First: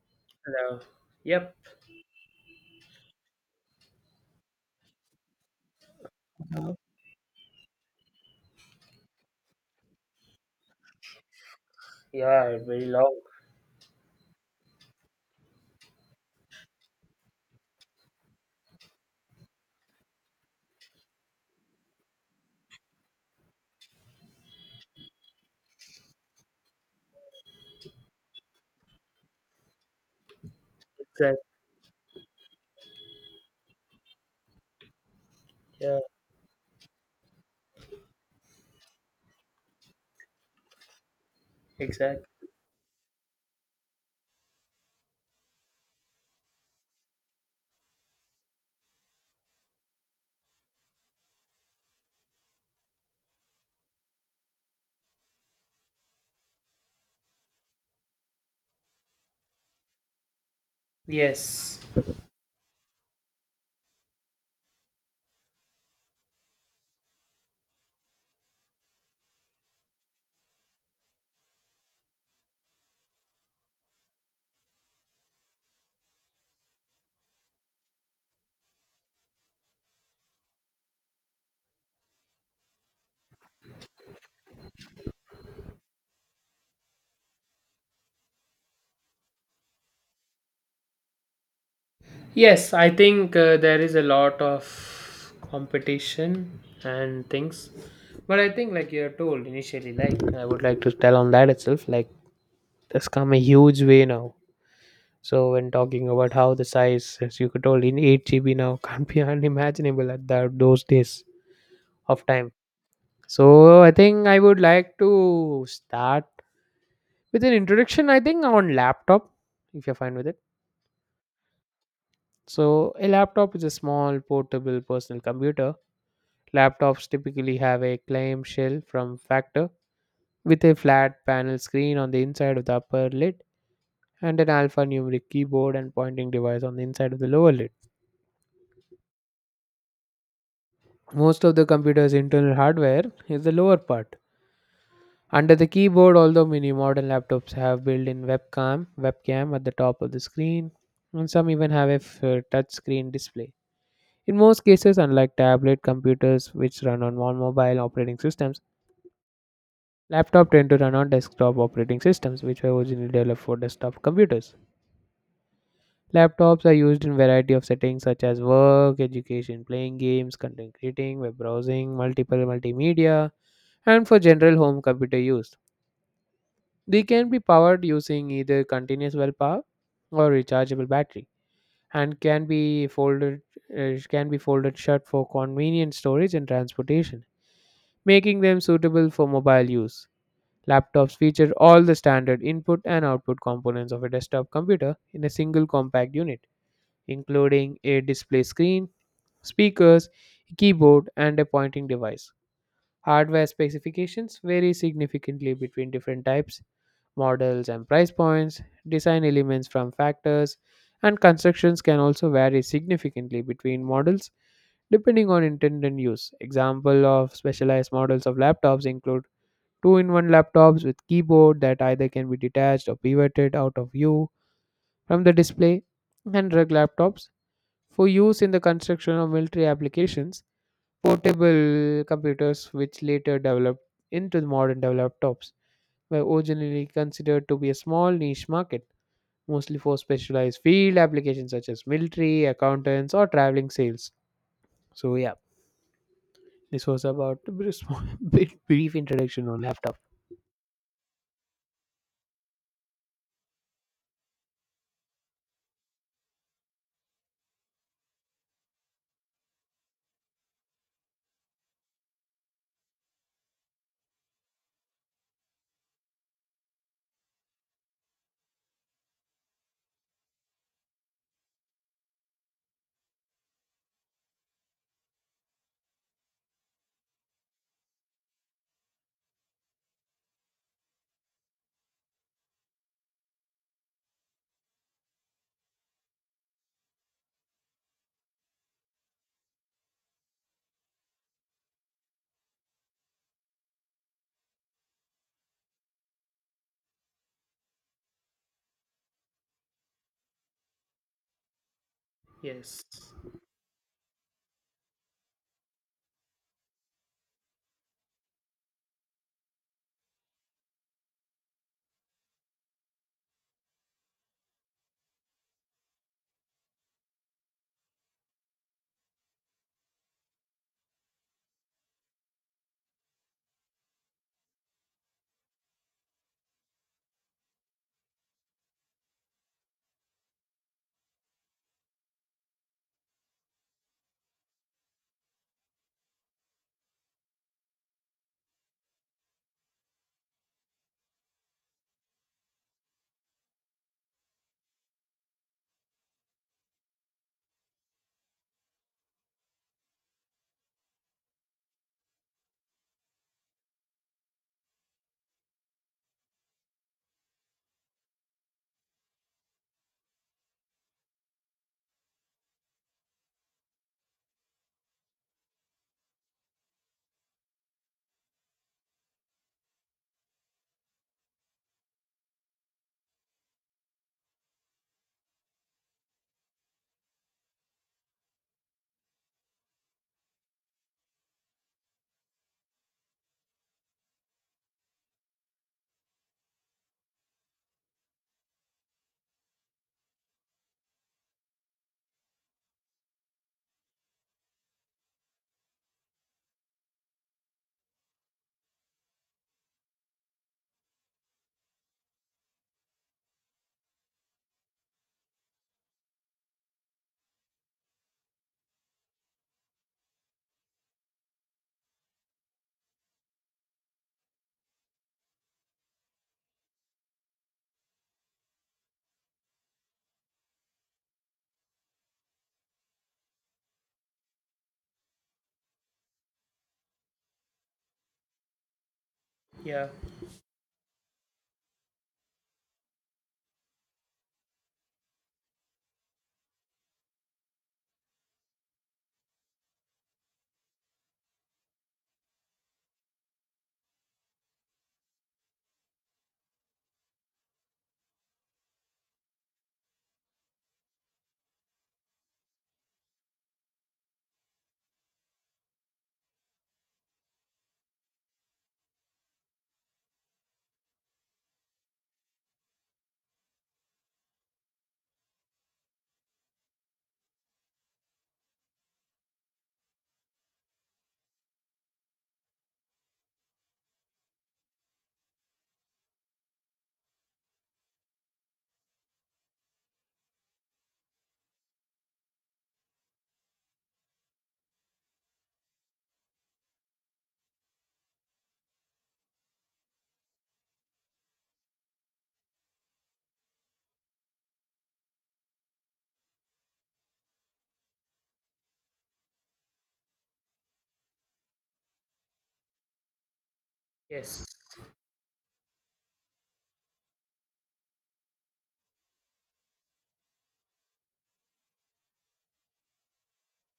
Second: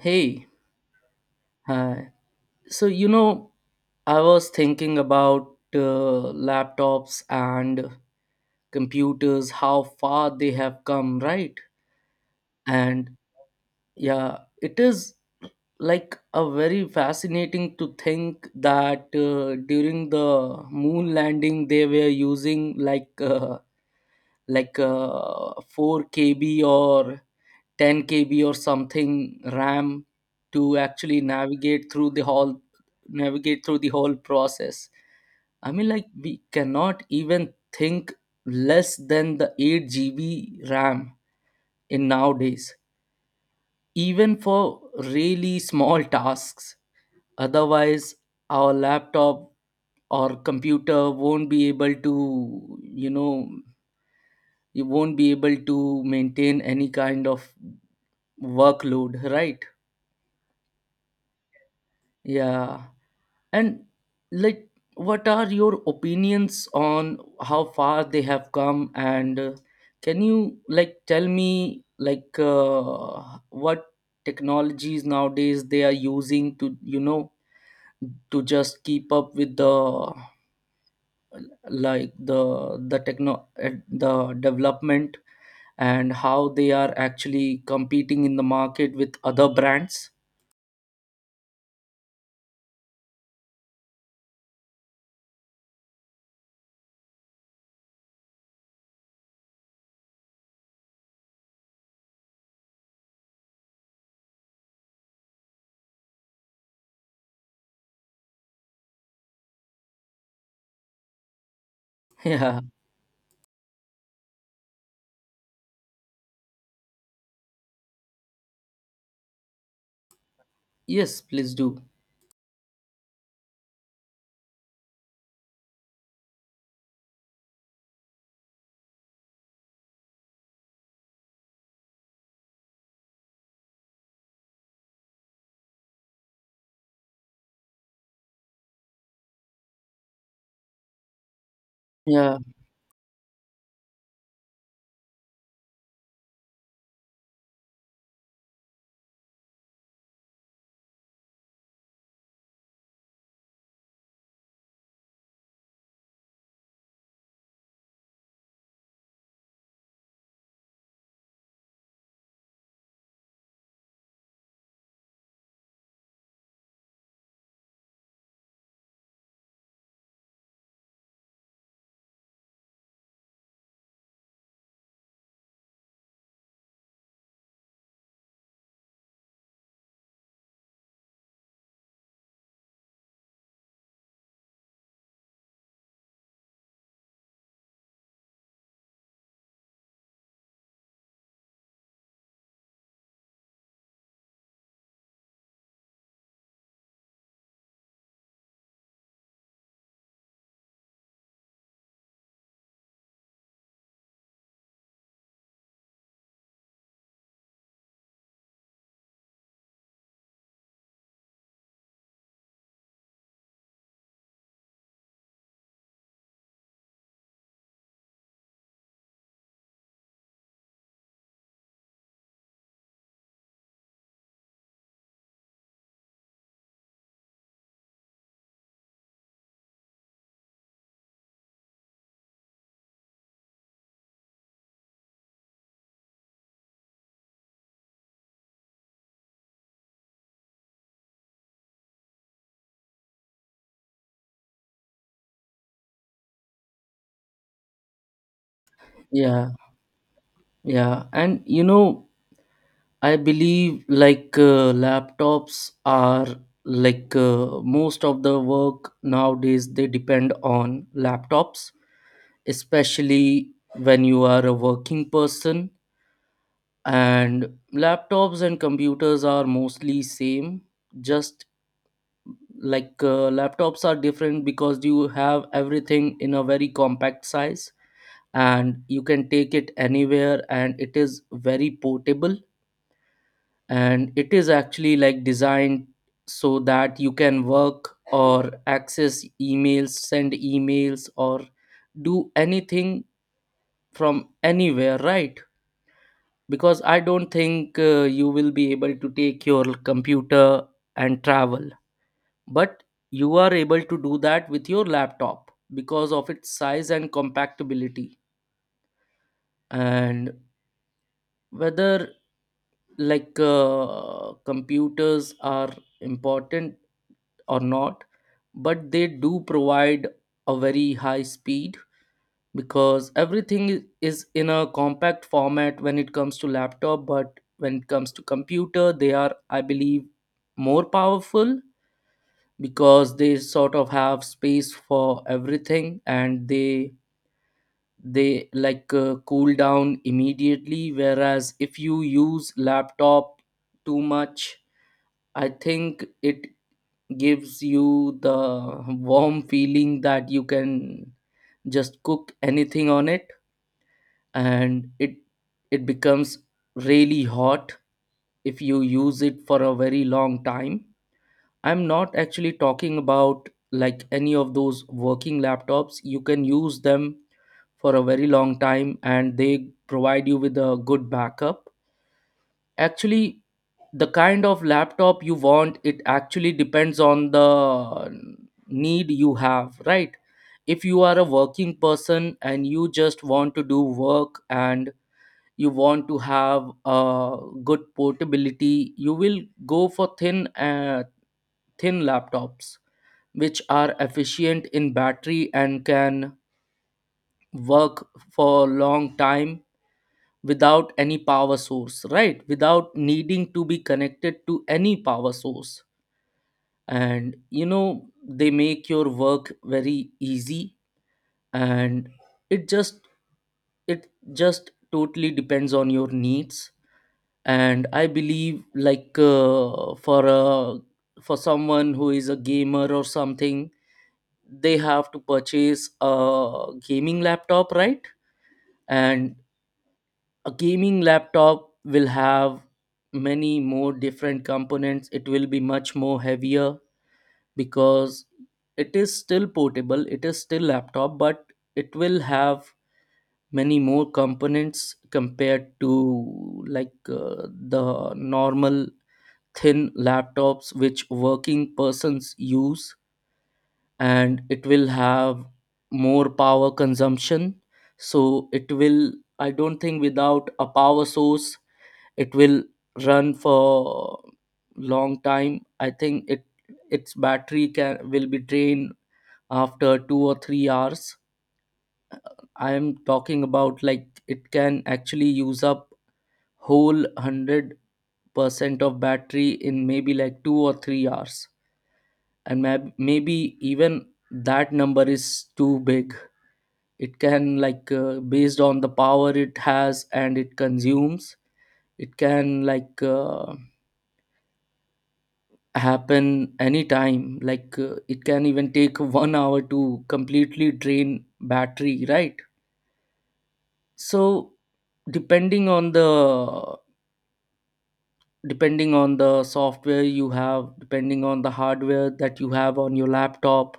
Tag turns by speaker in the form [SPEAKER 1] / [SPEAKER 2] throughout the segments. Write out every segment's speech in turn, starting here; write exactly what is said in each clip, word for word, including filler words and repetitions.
[SPEAKER 1] Hey,
[SPEAKER 2] Yeah. Yep.
[SPEAKER 1] hi. So, you know, I was thinking about uh,
[SPEAKER 2] Oh,
[SPEAKER 1] laptops and computers, how far they have come, right?
[SPEAKER 2] yeah, very
[SPEAKER 1] And
[SPEAKER 2] long.
[SPEAKER 1] yeah, it is like a very fascinating to think that uh, during the moon landing they were using like uh, like uh, four k b kb or ten k b kb or something ram to actually
[SPEAKER 2] Exactly.
[SPEAKER 1] navigate through the whole navigate through the whole process. I mean,
[SPEAKER 2] Yeah,
[SPEAKER 1] like, we cannot even think less than the eight g b ram in
[SPEAKER 2] exactly.
[SPEAKER 1] nowadays even for really small tasks, otherwise our laptop or computer won't be able to, you know you won't be able to maintain any kind of workload, right?
[SPEAKER 2] Yes.
[SPEAKER 1] Yeah. And, like, what are your opinions on how far they have come? And uh, can you like tell me like uh, what technologies nowadays they are using to, you know to just keep up with the like the the techno uh, the development, and how they are actually competing in the market with other brands?
[SPEAKER 2] Yes, I think uh, there is a lot of competition and things. But I think, like you're told initially, like I would like to tell on that itself, like that's come a huge way now. So when talking about how the size, as you could told, in eight G B now can't be unimaginable at that those days of time.
[SPEAKER 1] Yeah.
[SPEAKER 2] So I think I would like to start with an introduction, I think, on laptop, if you're fine with it.
[SPEAKER 1] Yes, please do.
[SPEAKER 2] So a laptop is a small portable personal computer. Laptops typically have a clamshell from factor with a flat panel screen on the inside of the upper lid, and an alphanumeric keyboard and pointing device on the inside of the lower lid. Most of the computer's
[SPEAKER 1] Yeah,
[SPEAKER 2] internal hardware is the lower part under the keyboard, although many modern laptops have built-in webcam webcam at the top of the screen, and some even have a f- touch screen display. In most cases, unlike tablet computers, which run on mon- mobile operating systems, laptops tend to run on desktop operating systems, which were originally developed for desktop computers. Laptops are used in variety of settings such as work, education, playing games, content creating, web browsing, multiple multimedia, and for general home computer use. They can be powered using either continuous well power or rechargeable battery, and can be folded uh, can be folded shut for convenient storage and transportation, making them suitable for mobile use. Laptops feature all the standard input and output components of a desktop computer in a single compact unit, including a display screen, speakers, keyboard, and a pointing device. Hardware specifications vary significantly between different types, models, and price points. Design elements from factors and constructions can also vary significantly between models depending on intended use. Example of specialized models of laptops include two in one laptops with keyboard that either can be detached or pivoted out of view from the display, and rugged laptops for use in the construction of military applications. Portable computers, which later developed into the modern laptops, were originally considered to be a small niche market, mostly for specialized field applications such as military, accountants, or traveling sales. So, yeah, this was about a bit small- bit brief introduction
[SPEAKER 1] yeah,
[SPEAKER 2] on laptop.
[SPEAKER 1] yeah. And you know, I believe like uh, laptops are like uh, most of the work nowadays they depend on laptops, especially when you are a working person. And laptops and computers are mostly same, just like uh, laptops are different because you have everything in a very compact size, and you can take it anywhere and it is very portable, and it is actually like designed so that you can work or access emails, send emails, or do anything from anywhere, right? Because I don't think uh, you will be able to take your computer and travel, but
[SPEAKER 2] Yes.
[SPEAKER 1] you are able to do that with your laptop because of its size and compactability. And whether like uh, computers are important or not, but they do provide a very high speed because everything i- is in a compact format when it comes to laptop. But when it comes to computer, they are, I believe, more powerful because they sort of have space for everything, and they they like uh, cool down immediately, whereas if you use laptop too much, I think it gives you the warm feeling that you can just cook anything on it. And it it becomes really hot if you use it for a very long time. I'm not actually talking about like any of those working laptops. You can use them for a very long time and they provide you with a good backup. Actually, the kind of laptop you want, it actually depends on the need you have, right? If you are a working person and you just want to do work, and you want to have a good portability, you will go for thin uh, thin laptops which are efficient in battery and can work for a long time without any power source, right? Without needing to be connected to any power source. And, you know, they make your work very easy. And it just it just totally depends on your needs. And I believe like uh, for a for someone who is a gamer or something, they have to purchase a gaming laptop, right? And
[SPEAKER 2] Yeah.
[SPEAKER 1] a gaming laptop will have many more different components. It will be much more heavier because it is still portable, it is still laptop, but it will have many more components compared to like uh, the normal thin laptops which working persons use. And it will have more power consumption, so it will, I don't think without a power source, it will run for long time. I think it, its battery can will be drained after two or three hours. I am talking about like it can actually use up whole one hundred percent of battery in maybe like two or three hours. And mayb- maybe even that number is too big. It can like uh, based on the power it has and it consumes, it can like uh, happen anytime, like uh, it can even take one hour to completely drain battery, right?
[SPEAKER 2] Yes.
[SPEAKER 1] So depending on the depending on the software you have, depending on the hardware that you have on your laptop,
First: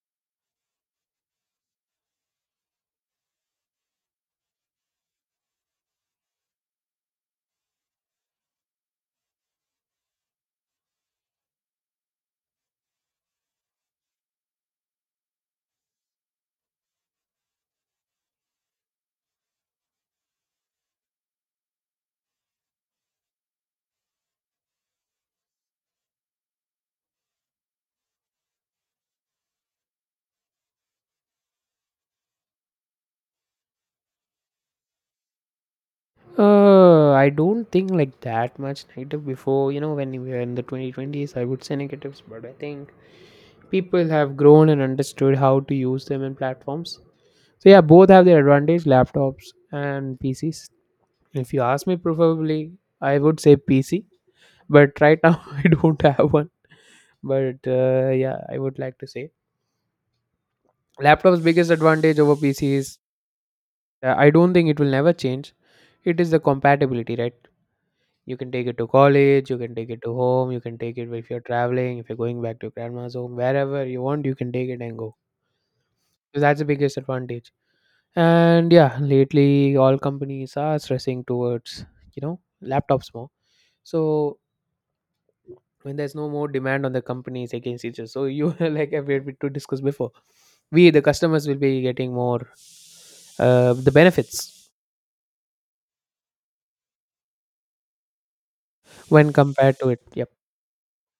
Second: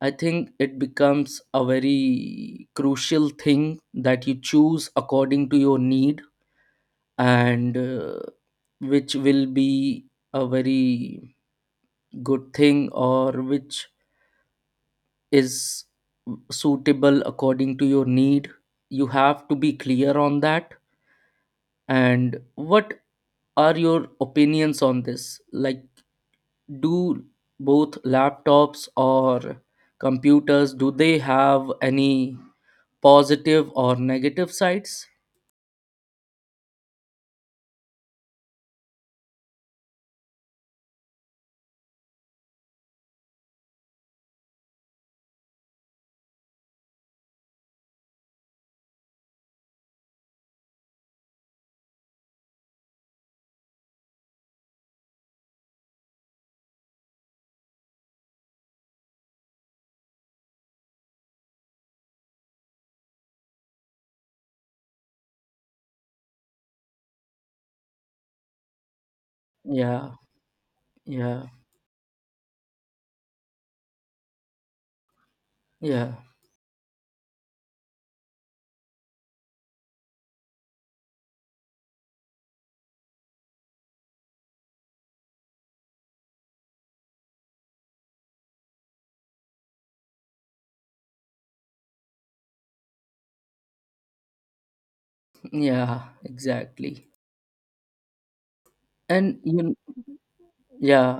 [SPEAKER 1] I think it becomes a very crucial thing that you choose according to your need. And uh, which will be a very good thing, or which is suitable according to your need, you have to be clear on that. And what are your opinions on this? Like, do both laptops or computers, do they have any positive or negative sides?
[SPEAKER 2] Uh, I don't think like that much negative before, you know, when we were in the twenty twenties, I would say negatives, but I think people have grown and understood how to use them in platforms. So, yeah, both have their advantage, laptops and P Cs. If you ask me, preferably, I would say P C, but right now I don't have one. But uh, yeah, I would like to say laptop's biggest advantage over P C is, uh, I don't think it will never change. It is the compatibility, right? You can take it to college, you can take it
[SPEAKER 1] Yeah,
[SPEAKER 2] to home, you can take it if you're
[SPEAKER 1] yeah,
[SPEAKER 2] traveling, if you're going back to grandma's home, wherever you want, you can take it and go.
[SPEAKER 1] yeah,
[SPEAKER 2] So that's the biggest advantage. And yeah, lately all companies are stressing towards, you know, laptops more. So when there's no more demand on the companies against each other. So you like we had to discuss before. We the customers will be getting more uh, the benefits
[SPEAKER 1] yeah, exactly.
[SPEAKER 2] when
[SPEAKER 1] And you,
[SPEAKER 2] compared to it. Yep.
[SPEAKER 1] yeah,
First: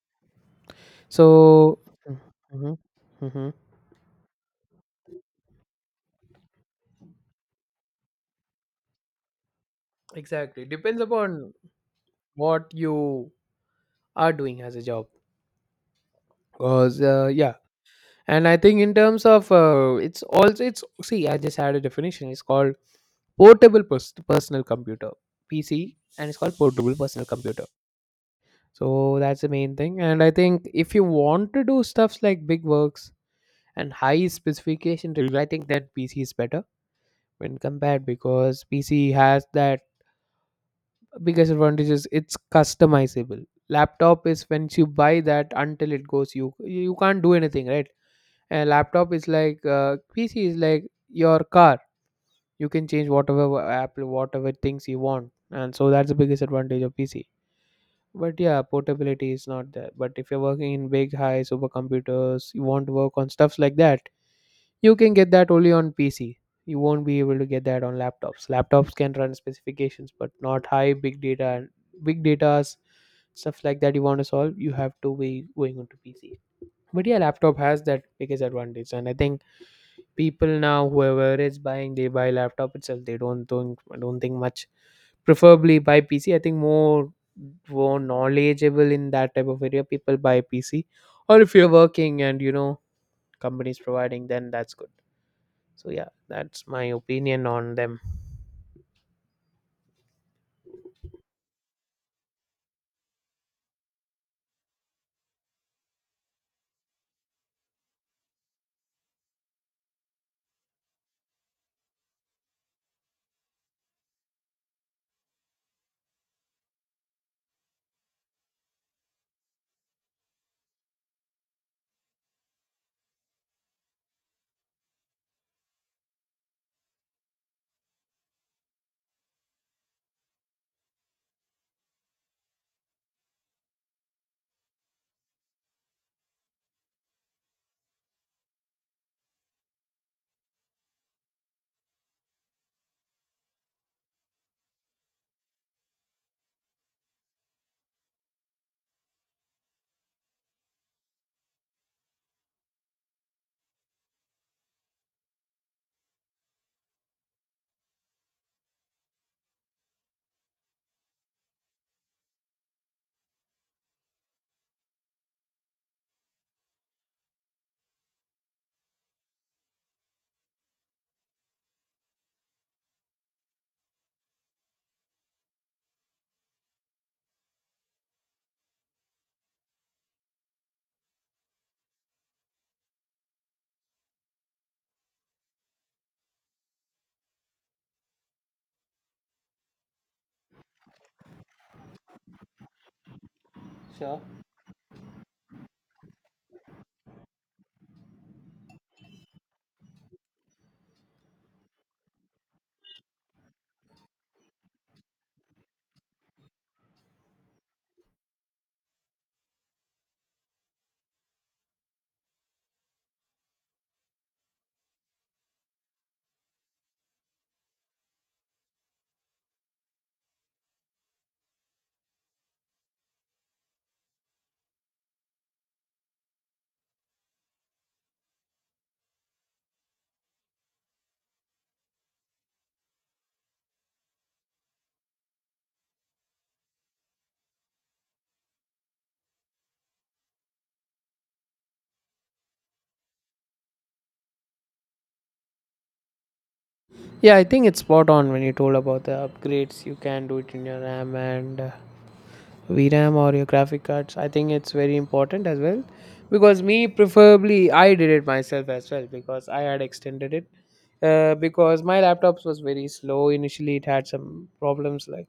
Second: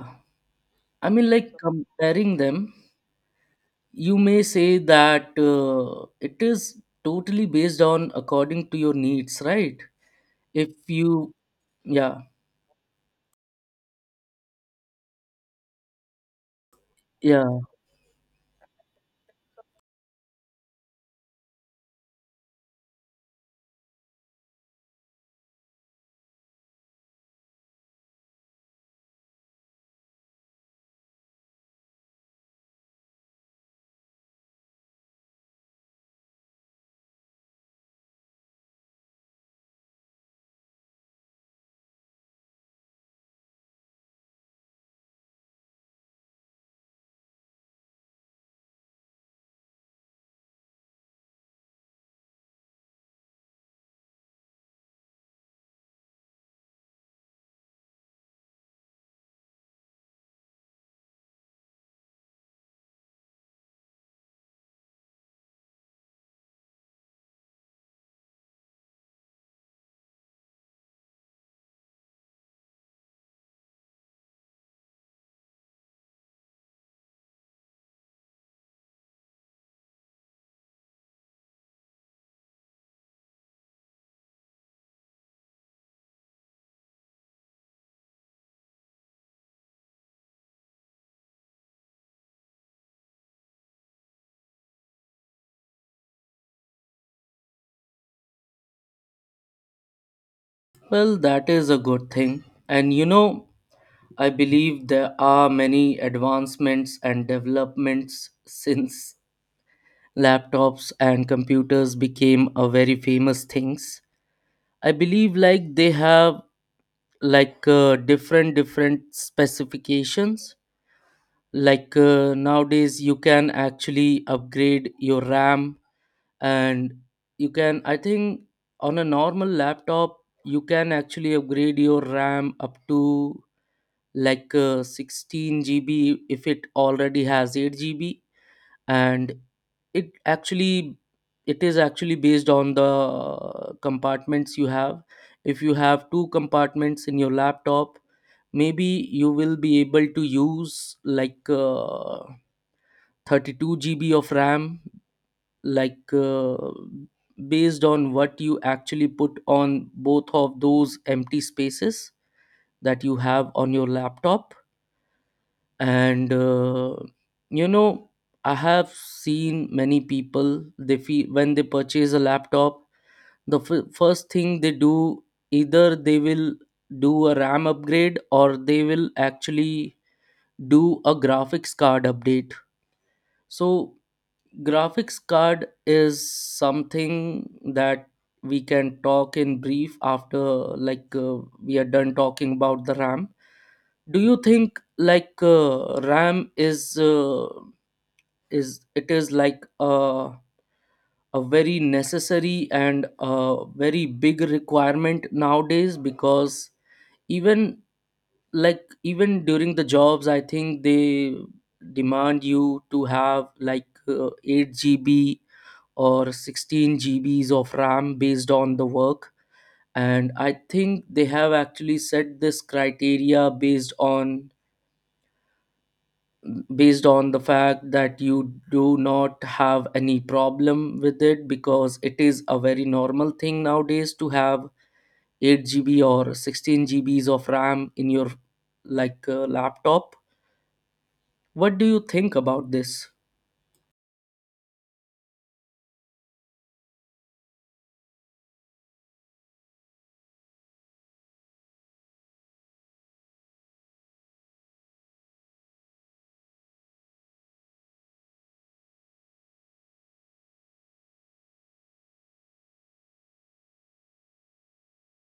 [SPEAKER 1] I mean, like,
[SPEAKER 2] So.
[SPEAKER 1] comparing them,
[SPEAKER 2] Mhm, mhm.
[SPEAKER 1] you may say that uh, it is totally based on according to your needs, right?
[SPEAKER 2] Exactly.
[SPEAKER 1] If
[SPEAKER 2] Depends
[SPEAKER 1] you,
[SPEAKER 2] upon
[SPEAKER 1] yeah,
[SPEAKER 2] what you are doing as a job, because uh,
[SPEAKER 1] yeah.
[SPEAKER 2] yeah, and I think in terms of uh, it's also, it's, see, I just had a definition, it's called portable pers- personal computer, PC, and it's called portable personal computer. So that's the main thing. And I think if you want to do stuffs like big works and high specification review, I think that PC is better when compared, because PC has that biggest advantage is it's customizable. Laptop is, once you buy that until it goes, you you can't do anything, right? And laptop is like uh, PC is like your car. You can change whatever wa- apple, whatever things you want. And so that's the biggest advantage of PC, but yeah, portability is not there. But if you're working in big high supercomputers, you want to work on stuffs like that, you can get that only on PC. You won't be able to get that on laptops. Laptops can run specifications but not high big data, and big data's stuff like that you want to solve, you have to be going onto PC. But yeah, laptop has that biggest advantage, and I think people now whoever is buying they buy laptop itself, they don't don't, don't think much. Preferably buy PC, I think. More more knowledgeable in that type of area, people buy PC. Or if you're working and, you know, companies providing, then that's good. So yeah, that's my opinion on them.
[SPEAKER 1] Well, that is a good thing, and you know, I believe there are many advancements and developments since laptops and computers became a very famous things. I believe like they have like uh, different different specifications. like uh, nowadays you can actually upgrade your ram. And you can, I think, on a normal laptop, you can actually upgrade your ram up to like uh, sixteen g b if it already has eight g b. And it actually it is actually based on the uh, compartments you have. If you have two compartments in your laptop, maybe you will be able to use like uh, thirty-two G B of RAM, like uh, based on what you actually put on both of those empty spaces that you have on your laptop. And uh, you know, I have seen many people, they feel when they purchase a laptop, the f- first thing they do, either they will do a RAM upgrade or they will actually do a graphics card update. So graphics card is something that we can talk in brief after like uh, we are done talking about the ram.
[SPEAKER 2] Sure.
[SPEAKER 1] Do you think like uh, ram is uh, is, it is like a a very necessary and a very big requirement nowadays? Because even, like, even during the jobs, I think they demand you to have like uh, eight g b or sixteen G Bs of RAM based on the work. And I think they have actually set this criteria based on based on the fact that you do not have any problem with it, because it is a very normal thing nowadays to have eight G B or sixteen G Bs of RAM in your like uh, laptop. What do you think about this?
[SPEAKER 2] Yeah, I think it's spot on when you told about the upgrades. You can do it in your RAM and uh, v ram or your graphic cards. I think it's very important as well, because me, preferably, I did it myself as well because I had extended it, uh, because my laptops was very slow initially. It had some problems like,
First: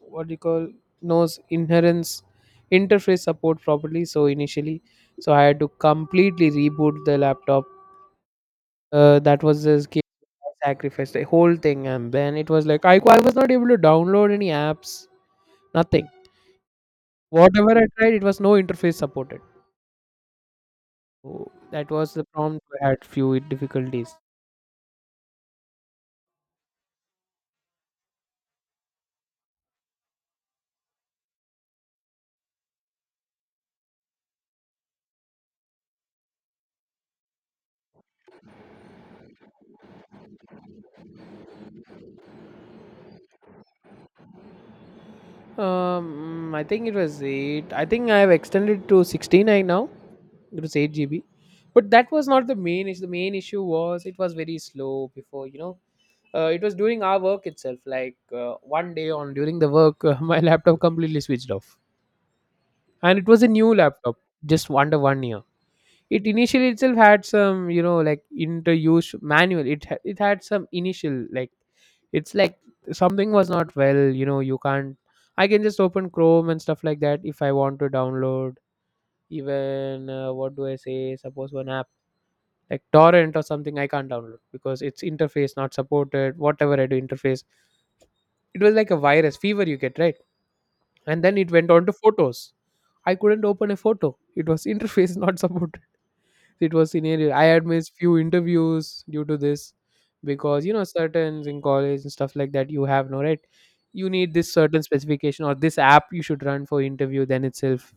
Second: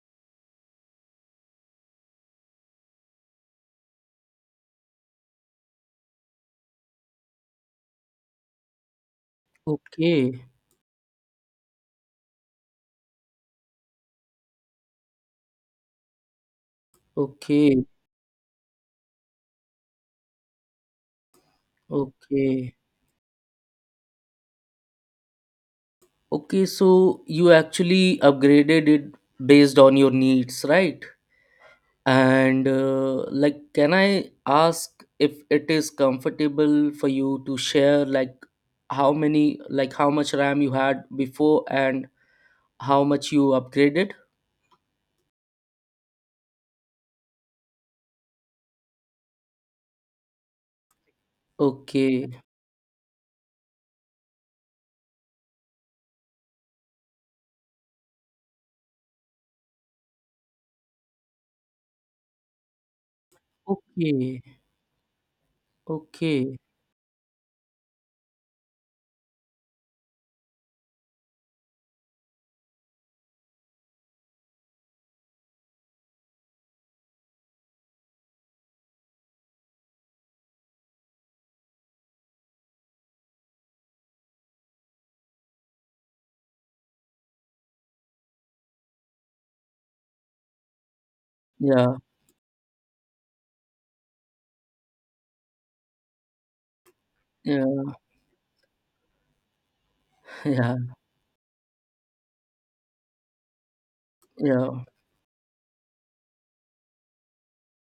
[SPEAKER 2] what do you call, knows inherence interface support properly. So initially, so I had to completely reboot the laptop. Uh, that was this game.
[SPEAKER 1] Okay,
[SPEAKER 2] I sacrificed the whole thing, and then it was like I I was not able to download any apps, nothing. Whatever
[SPEAKER 1] okay,
[SPEAKER 2] I tried, it was no interface supported. So that was the prompt.
[SPEAKER 1] okay.
[SPEAKER 2] I had few difficulties.
[SPEAKER 1] Okay, so you actually upgraded it based on your needs, right? And uh, like, can I ask if it is comfortable for you to share, like, how many, like, how much RAM you had before and how much you upgraded?
[SPEAKER 2] Um, I think it was eight. I think I have extended to sixteen, I now. It was eight G B, but that
[SPEAKER 1] Okay,
[SPEAKER 2] was not the main issue. The main issue was it was very slow before, you know. Uh, it was during our work itself. Like uh, one day on during the work, uh, my laptop completely switched off, and it was a new laptop
[SPEAKER 1] okay,
[SPEAKER 2] just under one year. It
[SPEAKER 1] okay.
[SPEAKER 2] initially itself had some, you know, like use manual, it ha- it had some initial, like, it's like something was not well, you know, you can't. I can just open Chrome and stuff like that. If I want to download even uh, what do I say, suppose one app like torrent or something, I can't download because its interface not supported. Whatever I do, interface, it was like a virus fever you get, right? And then it went on to
[SPEAKER 1] Yeah,
[SPEAKER 2] photos, I couldn't open a photo. It was interface not supported. It was scenario. I
[SPEAKER 1] yeah,
[SPEAKER 2] had missed few interviews due to this, because, you
[SPEAKER 1] yeah,
[SPEAKER 2] know, certain in college and stuff like that, you have no, right. You need this
[SPEAKER 1] yeah, yeah.
[SPEAKER 2] certain specification or this app you should run for interview. Then itself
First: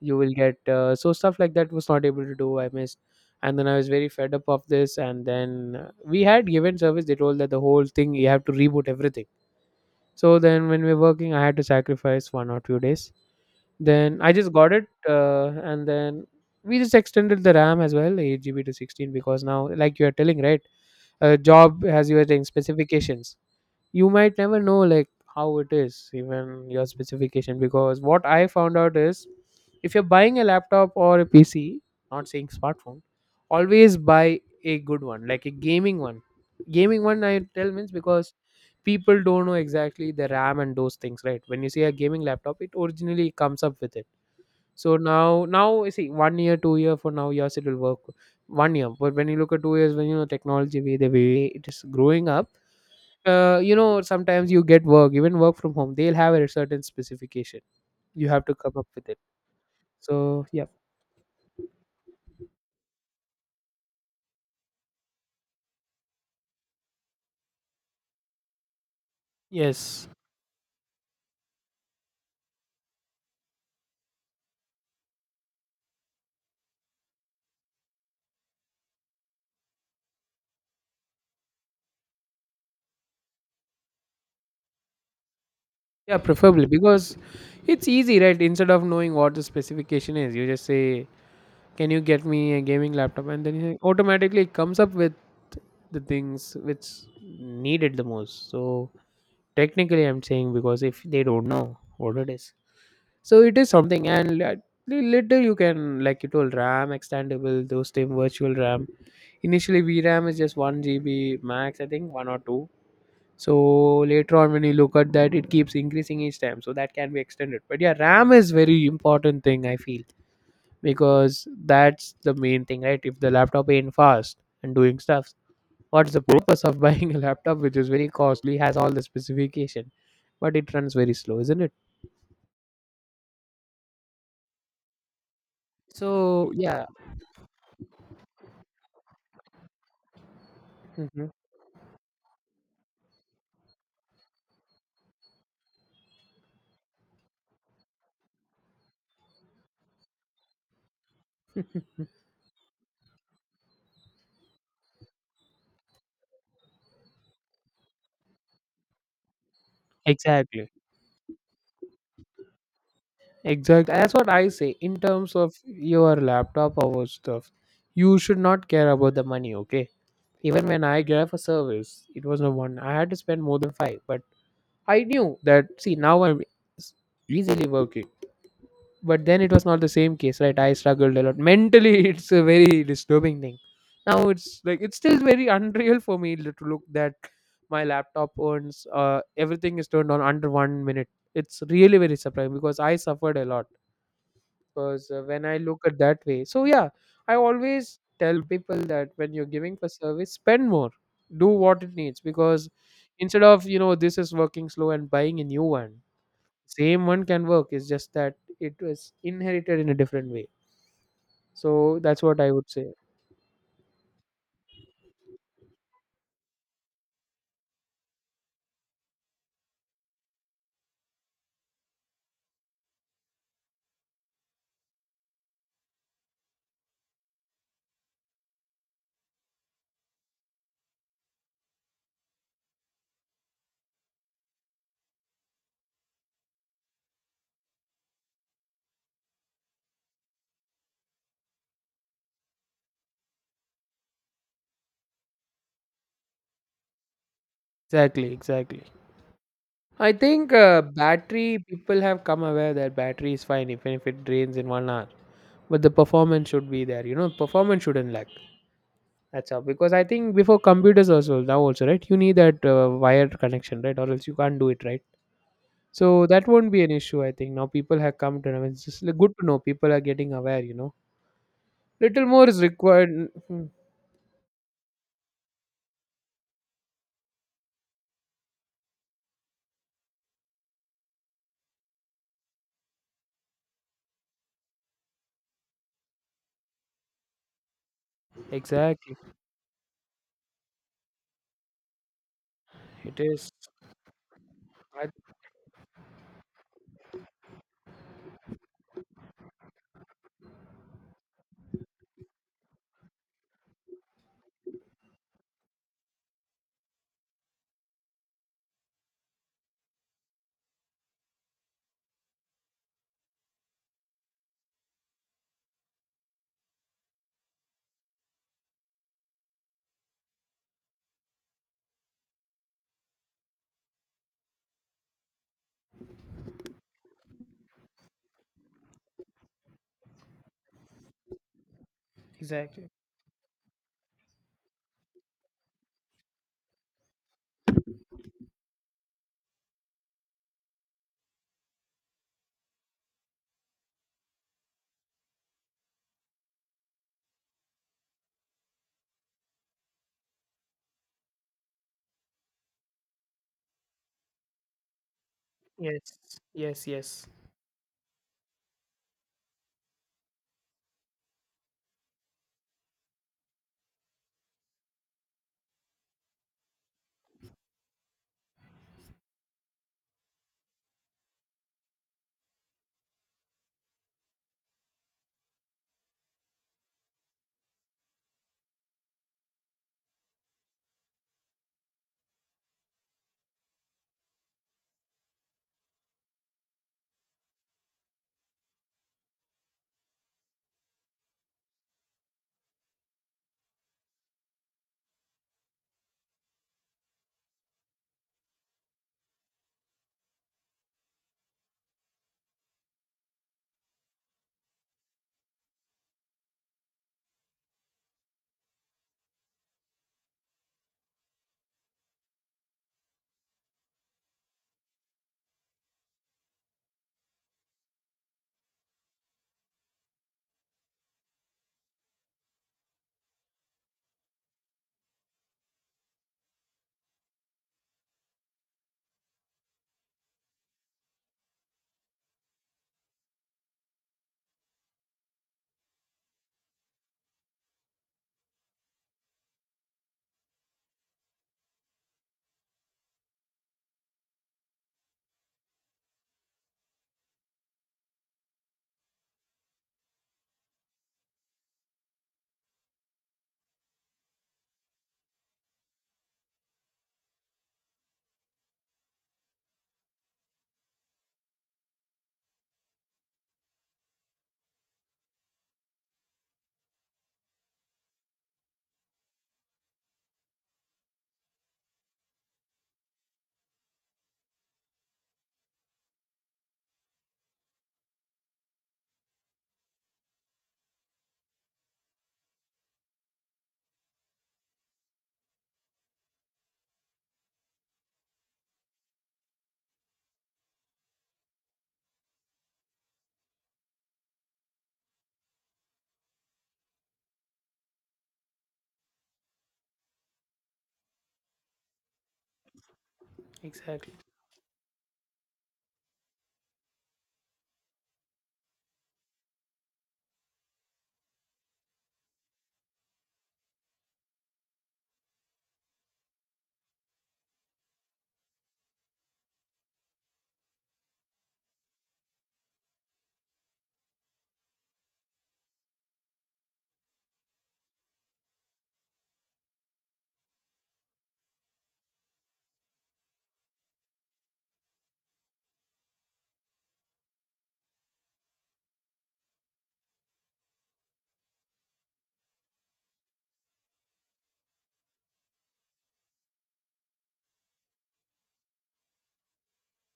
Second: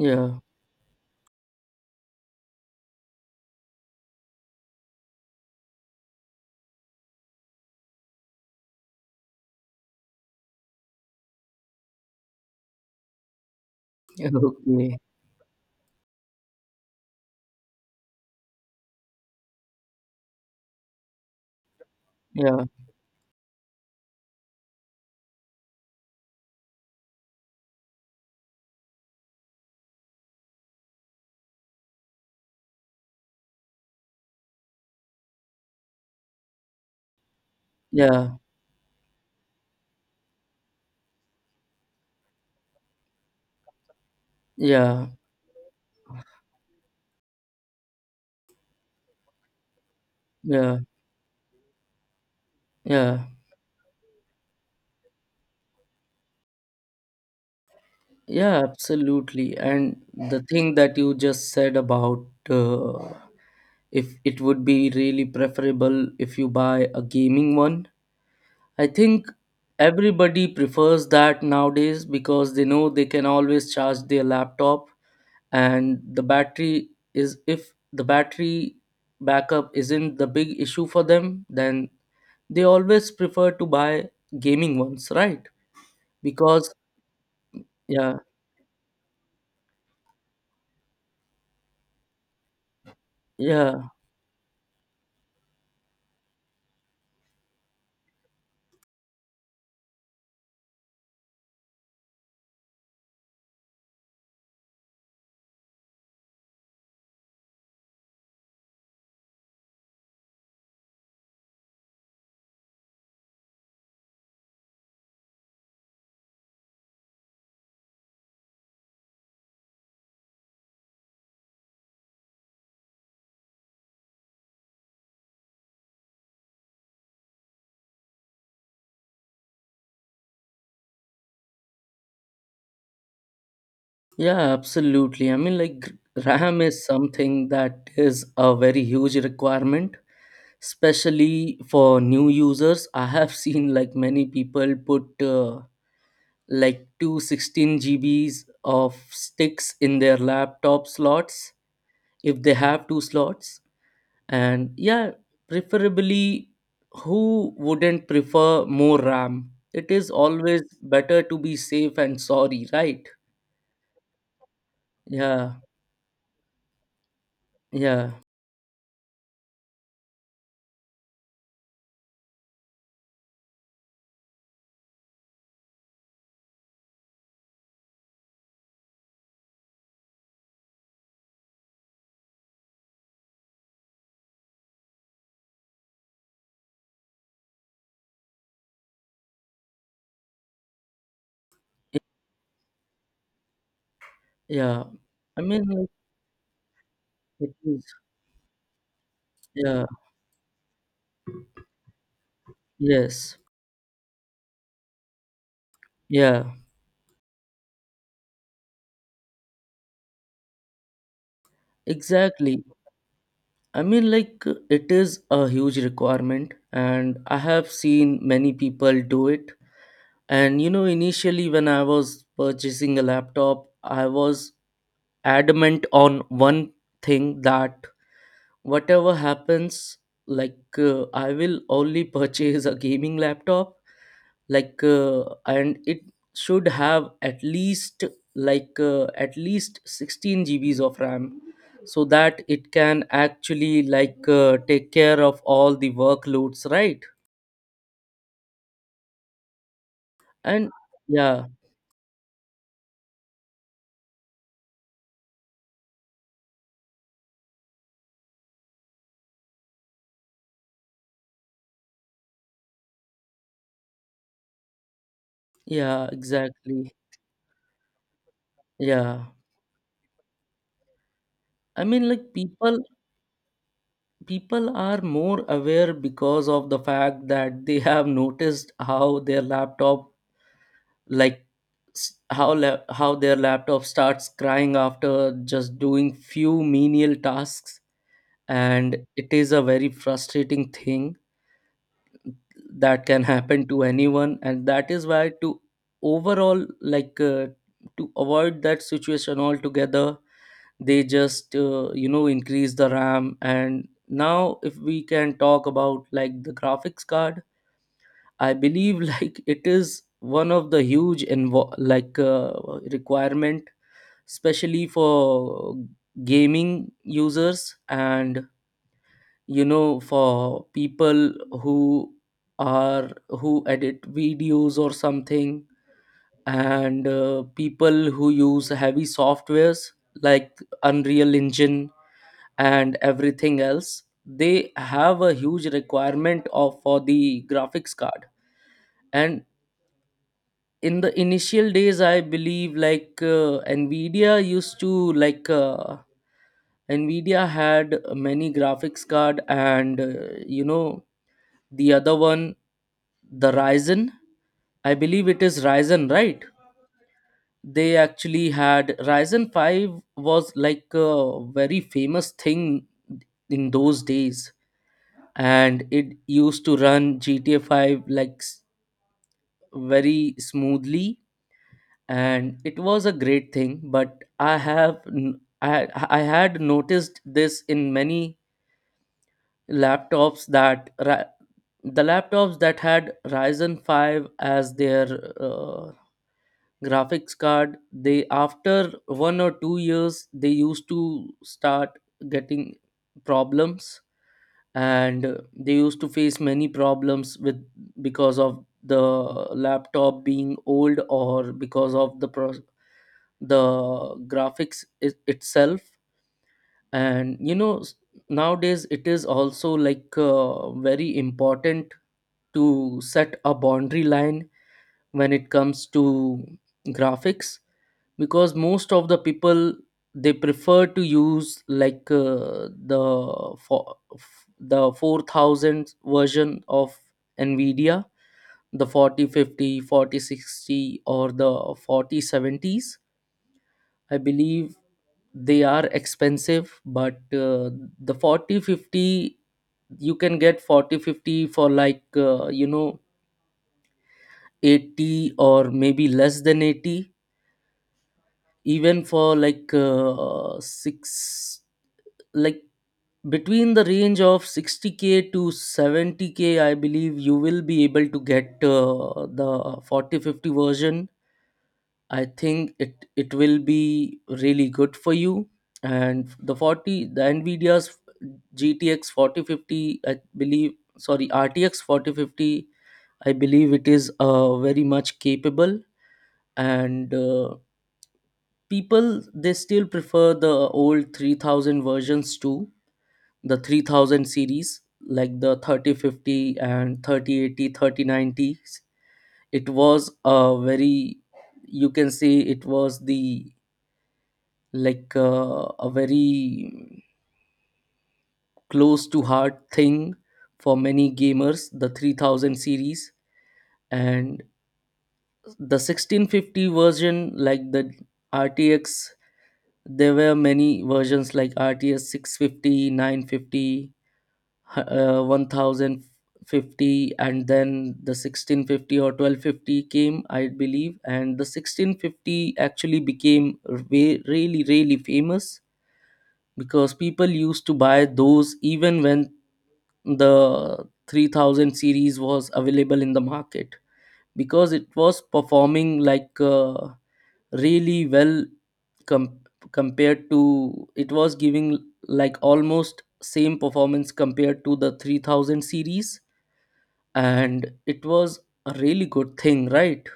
[SPEAKER 2] you will get, uh, so stuff like that was not able to do. I missed, and then I was very fed up of this. And then uh, we had given service. They told that the whole thing you have to reboot everything. So then when we were working, I had to sacrifice one or two days. Then I just got it,
[SPEAKER 1] Okay,
[SPEAKER 2] uh, and then we just extended the RAM as well, eight G B to sixteen, because now, like you are telling, right, a job has your thing,
[SPEAKER 1] yeah,
[SPEAKER 2] specifications. You might never know, like, how it is, even your specification, because what I found out is if you're buying a laptop or a P C, not saying smartphone, always buy a good one, like a gaming one. Gaming one, I tell means because
[SPEAKER 1] yeah,
[SPEAKER 2] people don't know exactly the RAM and those things, right? When you see a gaming laptop, it originally comes up with it. So
[SPEAKER 1] yeah,
[SPEAKER 2] now, now you see one year, two year for now, yes, it will work. One year, but when you look at two years, when you know
[SPEAKER 1] yeah,
[SPEAKER 2] technology way the way it is growing up,
[SPEAKER 1] yeah.
[SPEAKER 2] uh, you know, sometimes you get work, even work from home. They'll have a certain specification. You have to
[SPEAKER 1] Yeah,
[SPEAKER 2] come up with it.
[SPEAKER 1] absolutely. And the
[SPEAKER 2] So yeah.
[SPEAKER 1] thing that you just said about uh, if it would be really preferable if you buy a gaming one, I think
[SPEAKER 2] Yes.
[SPEAKER 1] everybody prefers that nowadays because they know they can always charge their laptop, and the battery is, if the battery backup isn't the big issue for them, then they always prefer to buy gaming ones, right?
[SPEAKER 2] Yeah, preferably
[SPEAKER 1] Because
[SPEAKER 2] because it's easy,
[SPEAKER 1] yeah,
[SPEAKER 2] right? Instead of knowing what the specification is, you just say, "Can you get me a gaming laptop?" and then you
[SPEAKER 1] yeah.
[SPEAKER 2] automatically it comes up with the things which needed the most. So technically, I'm saying because if they don't know what it is, so it is something, and li- later you can, like you told, RAM extendable, those same virtual RAM. Initially, v ram is just one G B max, I think one or two. So later on, when you look at that, it keeps increasing each time, so that can be extended. But yeah, RAM is very important thing I feel, because that's the main thing, right? If the laptop ain't fast and doing stuff, what's the purpose of buying a laptop which is very costly, has all the specification, but it runs very slow, isn't it?
[SPEAKER 1] Yeah, absolutely. I mean, like, gr-
[SPEAKER 2] So
[SPEAKER 1] RAM is
[SPEAKER 2] yeah.
[SPEAKER 1] something that is a very huge requirement,
[SPEAKER 2] Hmm.
[SPEAKER 1] especially for new users. I have seen like many people put uh, like two sixteen 16 G Bs of sticks in their laptop slots if they have two slots. And yeah, preferably, who wouldn't prefer more RAM? It is always
[SPEAKER 2] Exactly,
[SPEAKER 1] better to be safe and sorry, right?
[SPEAKER 2] exactly. That's what I say. In terms
[SPEAKER 1] Yeah,
[SPEAKER 2] of your laptop or stuff,
[SPEAKER 1] yeah.
[SPEAKER 2] you should not care about the money. Okay. Even when I gave a service, it was no one. I had to spend more than five, but I knew that. See, now I'm s- easily working. But then it was not the same case, right? I struggled a lot mentally. It's a very disturbing thing. Now it's like it's still very unreal for me to look that my laptop owns, uh, everything is turned on under one minute. It's really very surprising because I suffered a lot.
[SPEAKER 1] Yeah,
[SPEAKER 2] Because uh,
[SPEAKER 1] I
[SPEAKER 2] when I
[SPEAKER 1] mean,
[SPEAKER 2] look
[SPEAKER 1] like,
[SPEAKER 2] at that way, so yeah, I
[SPEAKER 1] it is.
[SPEAKER 2] always tell people that when you're giving
[SPEAKER 1] Yeah,
[SPEAKER 2] for service, spend more, do what it needs, because
[SPEAKER 1] yes,
[SPEAKER 2] instead of you know this is working slow and buying a new one,
[SPEAKER 1] yeah,
[SPEAKER 2] same one can work. It's just that it was inherited in a different way. So that's what I
[SPEAKER 1] exactly.
[SPEAKER 2] would say.
[SPEAKER 1] I mean, like, uh, it is a huge requirement, and I have seen many people do it. And you know, initially, when I was purchasing a laptop, I was adamant on one thing, that whatever happens, like, uh, I will only purchase a gaming laptop, like uh, and it should have at least, like uh, at least sixteen G Bs of RAM, so that it can actually, like uh, take care of all the workloads, right?
[SPEAKER 2] Exactly, exactly. I think
[SPEAKER 1] And
[SPEAKER 2] uh,
[SPEAKER 1] yeah,
[SPEAKER 2] battery people have come aware that battery is fine even if it drains in one hour, but the performance should be there. You know, performance shouldn't lag. That's how, because I think before computers also now also, right, you need that uh, wired connection, right, or else you can't do it, right.
[SPEAKER 1] yeah,
[SPEAKER 2] So that won't be an
[SPEAKER 1] exactly,
[SPEAKER 2] issue. I think now people have come to know. It's just like,
[SPEAKER 1] yeah.
[SPEAKER 2] good to know people are getting aware. You know,
[SPEAKER 1] I mean, like,
[SPEAKER 2] little more is
[SPEAKER 1] people
[SPEAKER 2] required. Mhm.
[SPEAKER 1] people are more aware, because of the fact that they have noticed how their laptop, like s- how la- how their laptop starts crying after just doing few menial tasks. And
[SPEAKER 2] Exactly.
[SPEAKER 1] it is a very frustrating thing that
[SPEAKER 2] It
[SPEAKER 1] can
[SPEAKER 2] is.
[SPEAKER 1] happen to anyone, and that
[SPEAKER 2] I,
[SPEAKER 1] is why to overall, like uh, to avoid that situation altogether, they just uh, you know increase the ram. And now, if we can talk about like the graphics card, I believe like it is one of the huge invo- like uh, requirement, especially for gaming users, and you know for people who are who edit videos or something. And uh, people who use heavy softwares like Unreal Engine
[SPEAKER 2] Exactly.
[SPEAKER 1] and everything else, they have a huge requirement of for the graphics card. And in the initial days, I believe, like uh, nvidia used to like uh, Nvidia had many graphics card. And uh, you know the other one, the Ryzen, I believe it is Ryzen,
[SPEAKER 2] Yes.
[SPEAKER 1] right?
[SPEAKER 2] Yes. Yes.
[SPEAKER 1] They actually had Ryzen five, was like a very famous thing in those days, and it used to run G T A five like s- very smoothly. And it was a great thing, but I have n- I, I had noticed this in many laptops, that ra- the laptops that had Ryzen five as their uh, graphics card, they after one or two years they used to start getting problems. And uh, they used to face many problems with, because of the laptop being old, or because of the pro- the graphics it, itself. And you know s- nowadays it is also, like uh, very important to set a boundary line when it comes to graphics, because most of the people, they prefer to use, like uh, the for, f- the four thousand version of Nvidia, the forty fifty forty sixty or the forty seventies, I believe. They are expensive, but uh, the forty fifty, you can get forty fifty for, like uh, you know eighty, or maybe less than eighty, even for like uh, six like between the range of sixty k to seventy k, I believe you will be able to get, uh, the forty fifty version. I think it it will be really good for you. And the forty the Nvidia's G T X forty fifty, I believe, sorry, R T X forty fifty, I believe it is, uh, very much capable. And uh, people, they still prefer the old three thousand versions to the three thousand series, like the thirty fifty and thirty eighty, thirty nineties. It was a very, you can say, it was, the like, uh, a very close to heart thing for many gamers, the three thousand series.
[SPEAKER 2] Exactly.
[SPEAKER 1] And the sixteen fifty version, like the R T X, there were many versions like R T X six fifty, nine fifty, nine fifty, uh, ten fifty, and then the sixteen fifty or twelve fifty came, I believe. And the sixteen fifty actually became re- really really famous, because people used to buy those even when the three thousand series was available in the market, because it was performing, like uh, really well. Com- compared to It was giving like almost same performance compared to the three thousand series, and it was a really good thing, right?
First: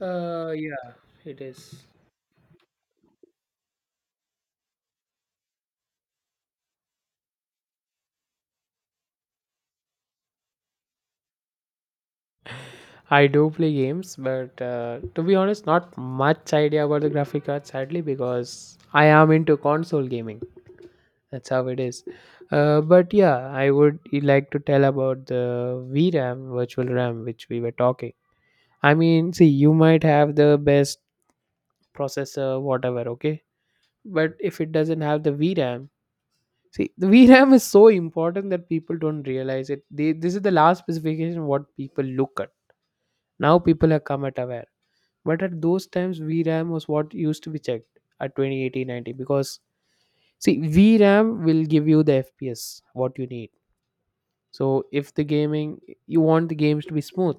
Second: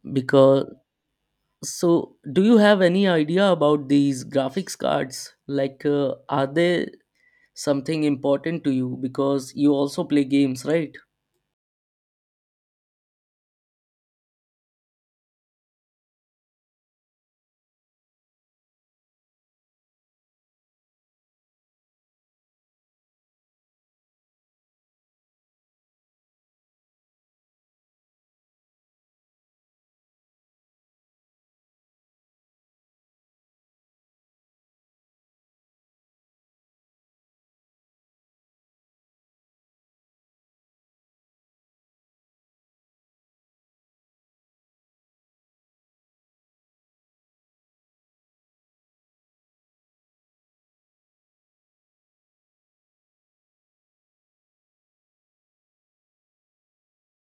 [SPEAKER 2] Uh,
[SPEAKER 1] Because,
[SPEAKER 2] yeah, it is.
[SPEAKER 1] so do you have any idea about these graphics cards, like uh, are they something important to you, because you also play games, right?
[SPEAKER 2] I do play games, but uh, to be honest, not much idea about the graphic card, sadly, because I am into console gaming. That's how it is. Uh, but yeah, I would like to tell about the V RAM, virtual RAM, which we were talking. I mean, see, you might have the best processor, whatever, okay? But if it doesn't have the V RAM, see, the V RAM is so important that people don't realize it. They, this is the last specification what people look at. Now people have come at aware. But at those times, V RAM was what used to be checked at twenty eighty ninety, because see, V RAM will give you the F P S what you need. So if the gaming, you want the games to be smooth,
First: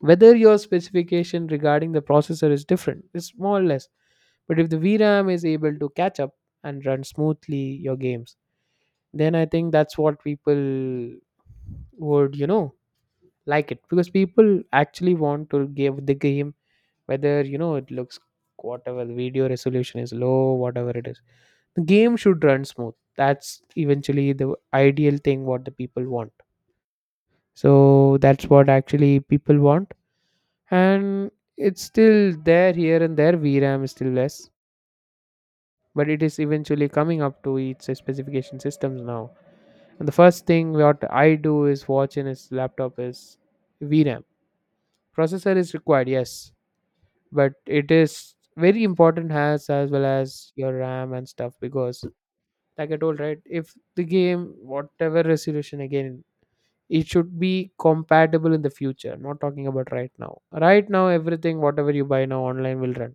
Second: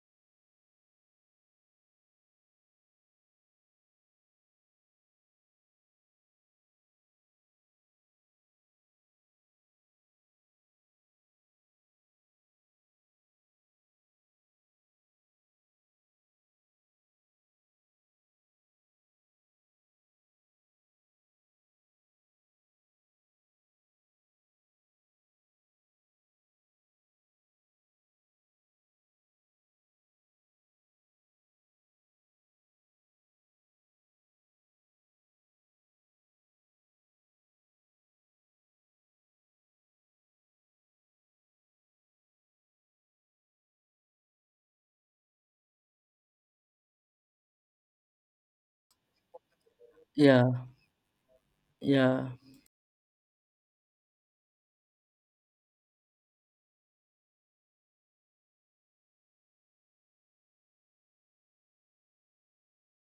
[SPEAKER 2] whether your specification regarding the processor is different, it's more or less. But if the V RAM is able to catch up and run smoothly your games, then I think that's what people would, you know like it, because people actually want to give the game, whether you know it looks, whatever the video resolution is low, whatever it is, the game should run smooth. That's eventually the ideal thing what the people want. So that's what actually people want. And it's still there here and there, VRAM is still less, but it is eventually coming up to its specification systems now. And the first thing what I do is watch in his laptop is V RAM. Processor is required, yes, but it is very important as as well
[SPEAKER 1] Yeah,
[SPEAKER 2] as your RAM and stuff, because,
[SPEAKER 1] yeah.
[SPEAKER 2] like I told, right, if the game whatever resolution again, it should be compatible in the future. Not talking about right now. Right now, everything whatever you buy now online will run.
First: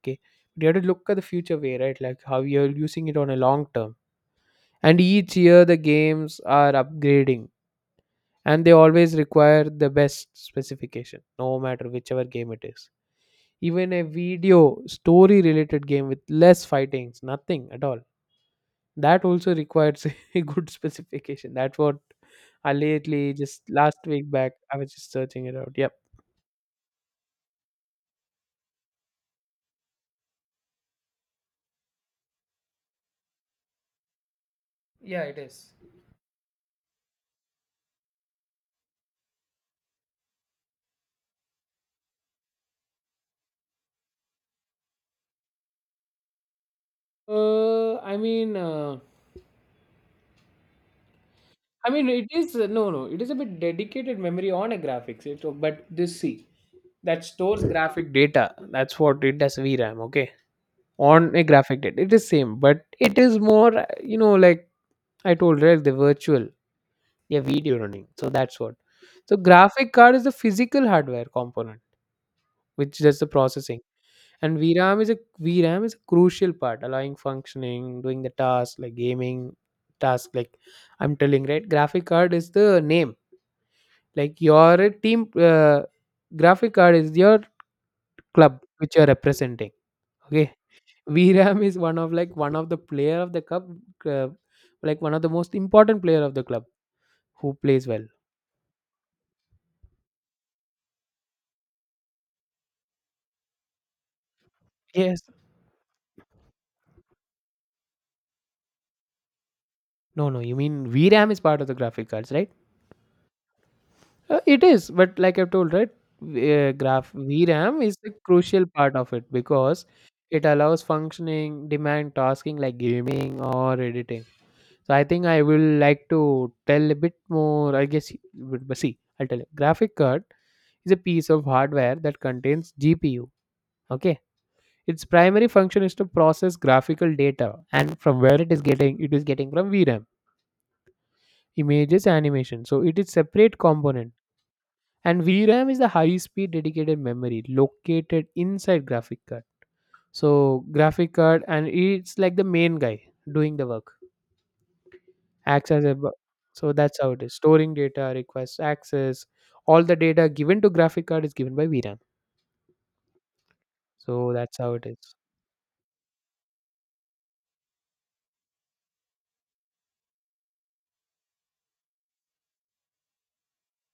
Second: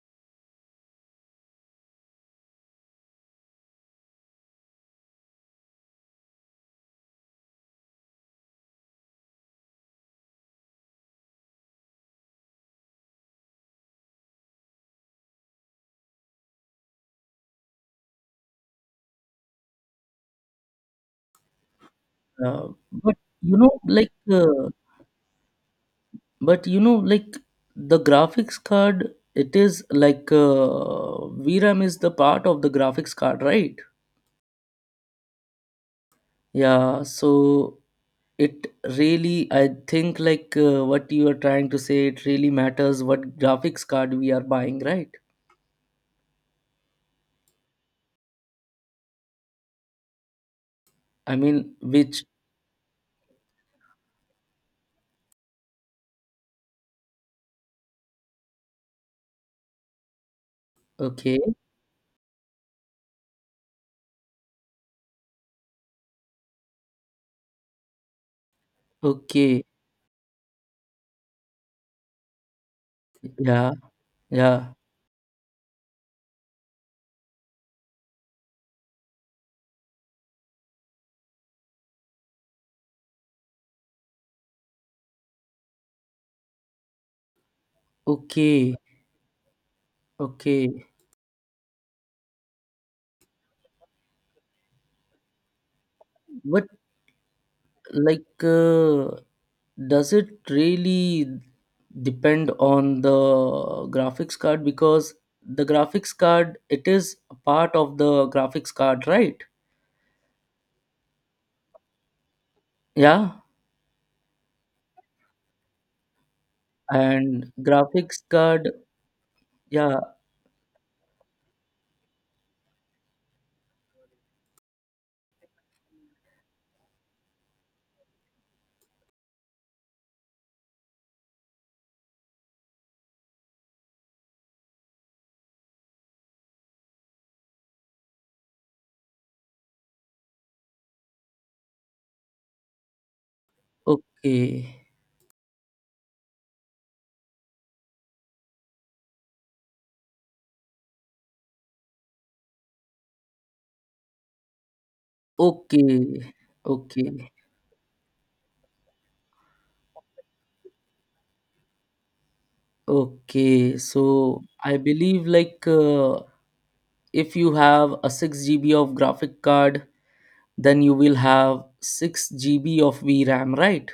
[SPEAKER 2] Okay, but you have to look at the future way, right? Like how you're using it on a long term. And each year the games are upgrading, and they always require the best specification no matter whichever game it is, even a video story related game with less fightings, nothing at all, that also requires a good specification. That's what
[SPEAKER 1] uh,
[SPEAKER 2] I
[SPEAKER 1] but
[SPEAKER 2] lately,
[SPEAKER 1] you
[SPEAKER 2] just
[SPEAKER 1] know
[SPEAKER 2] last
[SPEAKER 1] like
[SPEAKER 2] week back,
[SPEAKER 1] uh,
[SPEAKER 2] I was just searching it out. Yep.
[SPEAKER 1] but you know, like the graphics card, it is, like uh, VRAM is the part of the graphics card, right?
[SPEAKER 2] Yeah, it is.
[SPEAKER 1] Yeah. So it really, I think, like uh, what you are trying to say, it really matters what graphics card we are buying, right?
[SPEAKER 2] uh i mean uh,
[SPEAKER 1] I mean,
[SPEAKER 2] I mean
[SPEAKER 1] which.
[SPEAKER 2] it is, uh, no, no, it is a bit dedicated memory on a graphics it's, but this see, that stores graphic data, that's what it does, VRAM. Okay. On a
[SPEAKER 1] Okay,
[SPEAKER 2] graphic date. It is same, but it is more, uh, you know, like I told, right? The virtual, yeah, video running. So that's what. So
[SPEAKER 1] okay.
[SPEAKER 2] graphic card is the physical hardware component, which does the
[SPEAKER 1] Yeah,
[SPEAKER 2] processing. And
[SPEAKER 1] yeah,
[SPEAKER 2] V RAM is a V RAM is a crucial part, allowing functioning, doing the task like gaming task. Like I'm telling, right? Graphic card is the name. Like your team, uh, graphic card is your club
[SPEAKER 1] okay,
[SPEAKER 2] which you're representing. Okay.
[SPEAKER 1] okay.
[SPEAKER 2] Viram is one of, like, one of the player of the cup, uh, like one of the most important player of the club,
[SPEAKER 1] But,
[SPEAKER 2] who plays well.
[SPEAKER 1] like uh, does it really depend on the graphics card? Because
[SPEAKER 2] Yes.
[SPEAKER 1] the graphics card, it is a part of the graphics card, right?
[SPEAKER 2] No, no, you mean V RAM is part of the graphic cards, right?
[SPEAKER 1] Yeah,
[SPEAKER 2] Uh, it is, but like I've told, right? v- Uh, graph
[SPEAKER 1] and
[SPEAKER 2] V RAM is the
[SPEAKER 1] graphics
[SPEAKER 2] crucial
[SPEAKER 1] card.
[SPEAKER 2] part of it, because
[SPEAKER 1] Yeah,
[SPEAKER 2] it allows functioning, demand tasking like gaming or editing. So I think I will like to tell a bit more, I guess, but but see, I'll tell you. Graphic card is a piece of hardware that contains G P U. Okay. Its primary function is to process graphical data, and from where it is getting it is getting from V RAM, images, animation. So it is separate component.
[SPEAKER 1] okay,
[SPEAKER 2] And V RAM is the high speed dedicated memory located inside graphic card. So graphic card, and it's like the main guy doing the work. Acts as a
[SPEAKER 1] okay,
[SPEAKER 2] bu- so that's
[SPEAKER 1] okay,
[SPEAKER 2] how it is. Storing data, requests access. All the data given to graphic card is given by V RAM.
[SPEAKER 1] okay. So
[SPEAKER 2] So that's how
[SPEAKER 1] I
[SPEAKER 2] it is.
[SPEAKER 1] believe, like uh, if you have a six G B of graphic card, then you will have six G B of V ram, right?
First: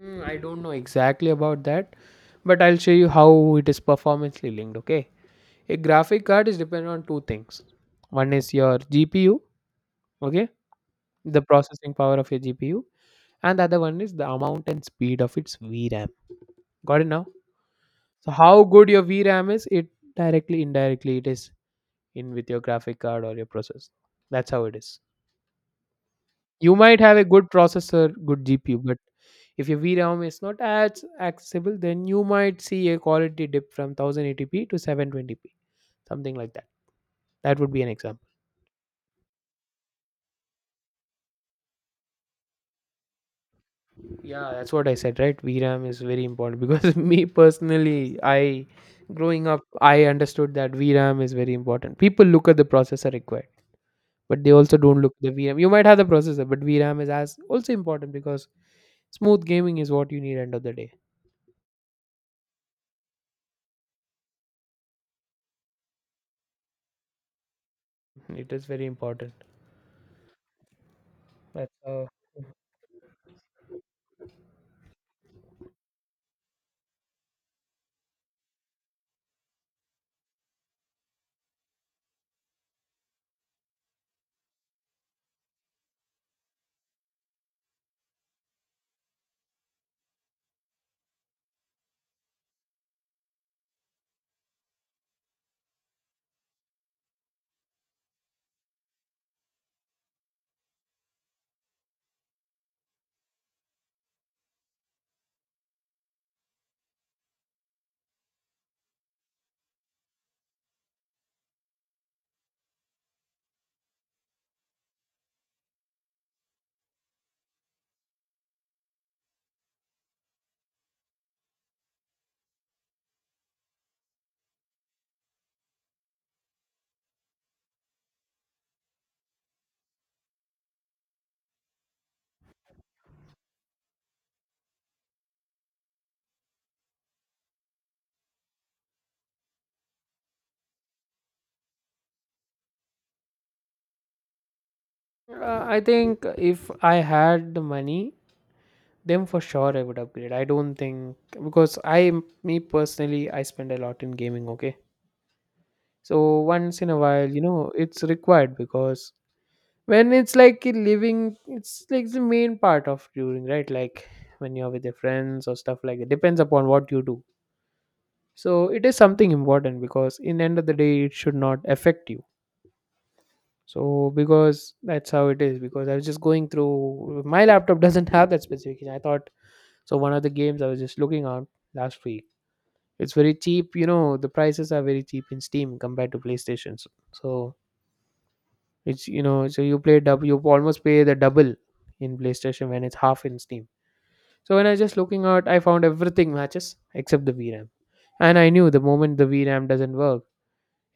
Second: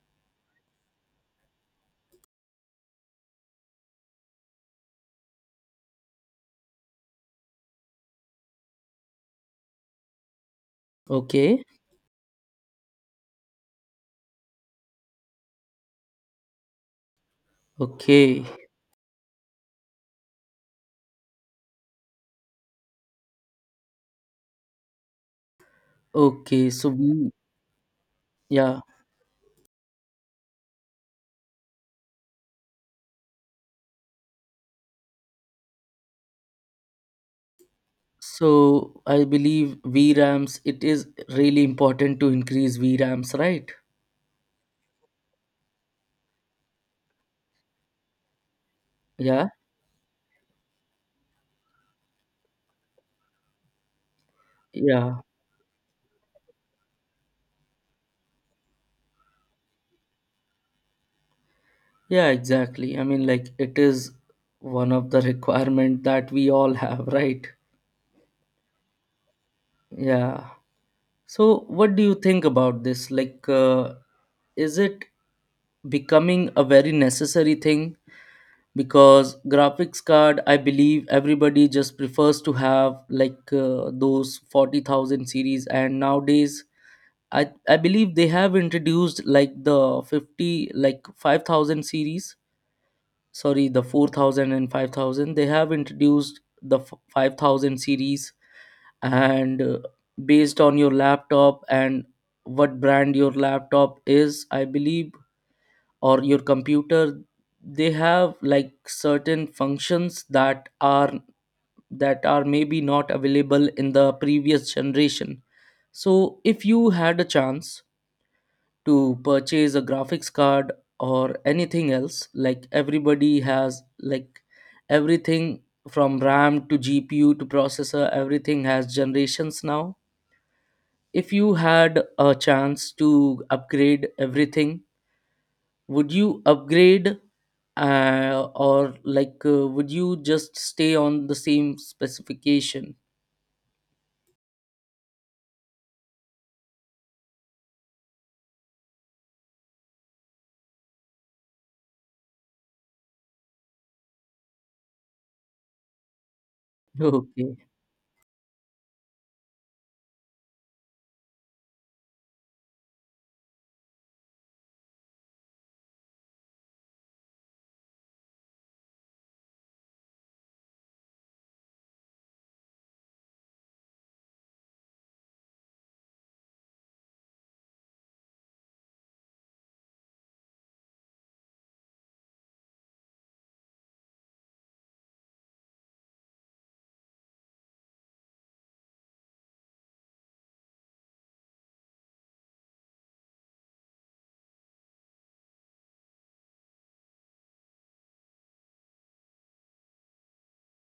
[SPEAKER 2] Hmm, I don't know exactly about that, but I'll show you how it is performancely linked. Okay, a graphic card is dependent on two things. One is your G P U, okay, the
[SPEAKER 1] Okay,
[SPEAKER 2] processing power of your G P U, and the other one is the amount and speed of its V RAM. Got it now? So
[SPEAKER 1] okay,
[SPEAKER 2] how good your V RAM is, it, directly indirectly, it is in with your graphic card or your processor. That's how it is.
[SPEAKER 1] okay.
[SPEAKER 2] You
[SPEAKER 1] So
[SPEAKER 2] might have a
[SPEAKER 1] we.
[SPEAKER 2] good processor, good G P U,
[SPEAKER 1] Yeah,
[SPEAKER 2] but if your V RAM is not as accessible, then you might see a quality dip from one thousand eighty p to seven twenty p, something like that. That would be an example.
[SPEAKER 1] so I believe V rams, it is really important to increase V rams, right?
[SPEAKER 2] Yeah, that's what I said, right? V RAM is very important because, me personally, I, growing
[SPEAKER 1] Yeah,
[SPEAKER 2] up, I understood that V RAM is very important. People look at the processor required, but they also don't look
[SPEAKER 1] yeah,
[SPEAKER 2] at the V RAM. You might have the processor, but V RAM is as also important, because smooth gaming is what you need end of the day.
[SPEAKER 1] yeah, exactly. I mean, like, it is one of the requirement that we all have, right?
[SPEAKER 2] It is very important.
[SPEAKER 1] Yeah. So
[SPEAKER 2] That's
[SPEAKER 1] what do
[SPEAKER 2] uh,
[SPEAKER 1] you think about this? Like, uh, is it becoming a very necessary thing? Because graphics card, I believe everybody just prefers to have, like uh, those forty thousand series, and nowadays I I believe they have introduced like the fifty like five thousand series, sorry, the four thousand and five thousand. They have introduced the f- five thousand series, and uh, based on your laptop and what brand your laptop is, I believe, or your computer, they have like certain functions that are that are maybe not available in the previous generation. So if you had a chance to purchase a graphics card or anything else, like everybody has like everything, from ram to gpu to processor, everything has generations now. If you had a chance to upgrade everything, would you upgrade, uh, or like uh, would you just stay on the same specification?
[SPEAKER 2] uh, I think if I had the money, then for sure I would upgrade. I don't think, because I me personally, I spend a lot in gaming. Okay. So once in a while, you
[SPEAKER 1] Okay,
[SPEAKER 2] know it's required, because when it's like a living, it's like the main part of touring, right, like when you're with your friends or stuff like that, depends upon what you do. So it is something important, because in end of the day it should not affect you. So, because that's how it is, because I was just going through my laptop, doesn't have that specification, I thought. So one of the games I was just looking at last week, it's very cheap, you know the prices are very cheap in Steam compared to PlayStation. So it's, you know, so you play double, you almost pay the double in PlayStation when it's half in Steam. So when I was just looking out, I found everything matches except the V RAM, and I knew the moment the V RAM doesn't work.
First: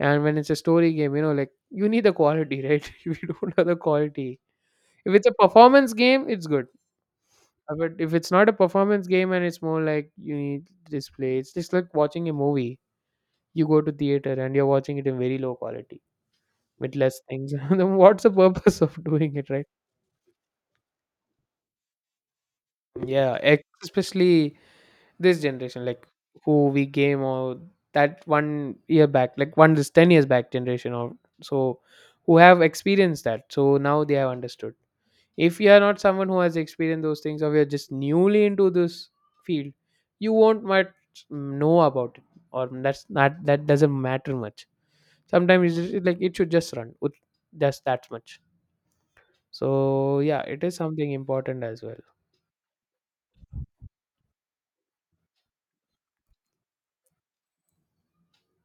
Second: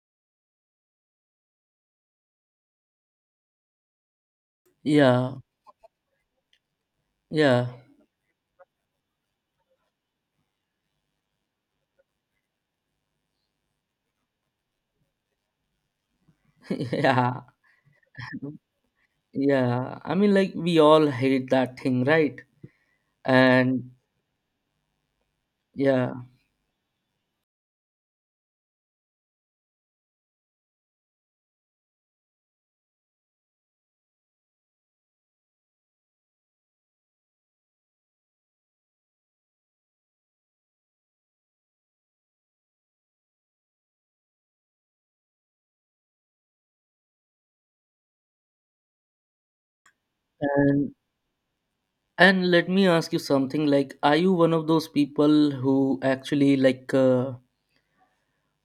[SPEAKER 2] And when it's a story game, you know, like you need the quality, right? If you don't have the quality, if it's a
[SPEAKER 1] yeah,
[SPEAKER 2] performance game, it's good.
[SPEAKER 1] yeah,
[SPEAKER 2] Uh, But if it's not a performance game, and it's more like you need display, it's just like watching a movie. You go to theater and you're watching it in very low quality with less
[SPEAKER 1] yeah,
[SPEAKER 2] things. Then what's the purpose of doing it, right?
[SPEAKER 1] yeah. I mean, like, we all hate that thing, right?
[SPEAKER 2] Yeah, ex-
[SPEAKER 1] And
[SPEAKER 2] especially this generation, like
[SPEAKER 1] yeah.
[SPEAKER 2] who we game, or that one year back, like one this ten years back generation or so, who have experienced that. So now they have understood. If you are not someone who has experienced those things, or you're just newly into this field, you won't much know about it, or that's not that doesn't matter much. Sometimes it's just, like it should just run with just that much. So yeah, it is
[SPEAKER 1] and
[SPEAKER 2] something important as well.
[SPEAKER 1] and let me ask you something, like, are you one of those people who actually, like uh,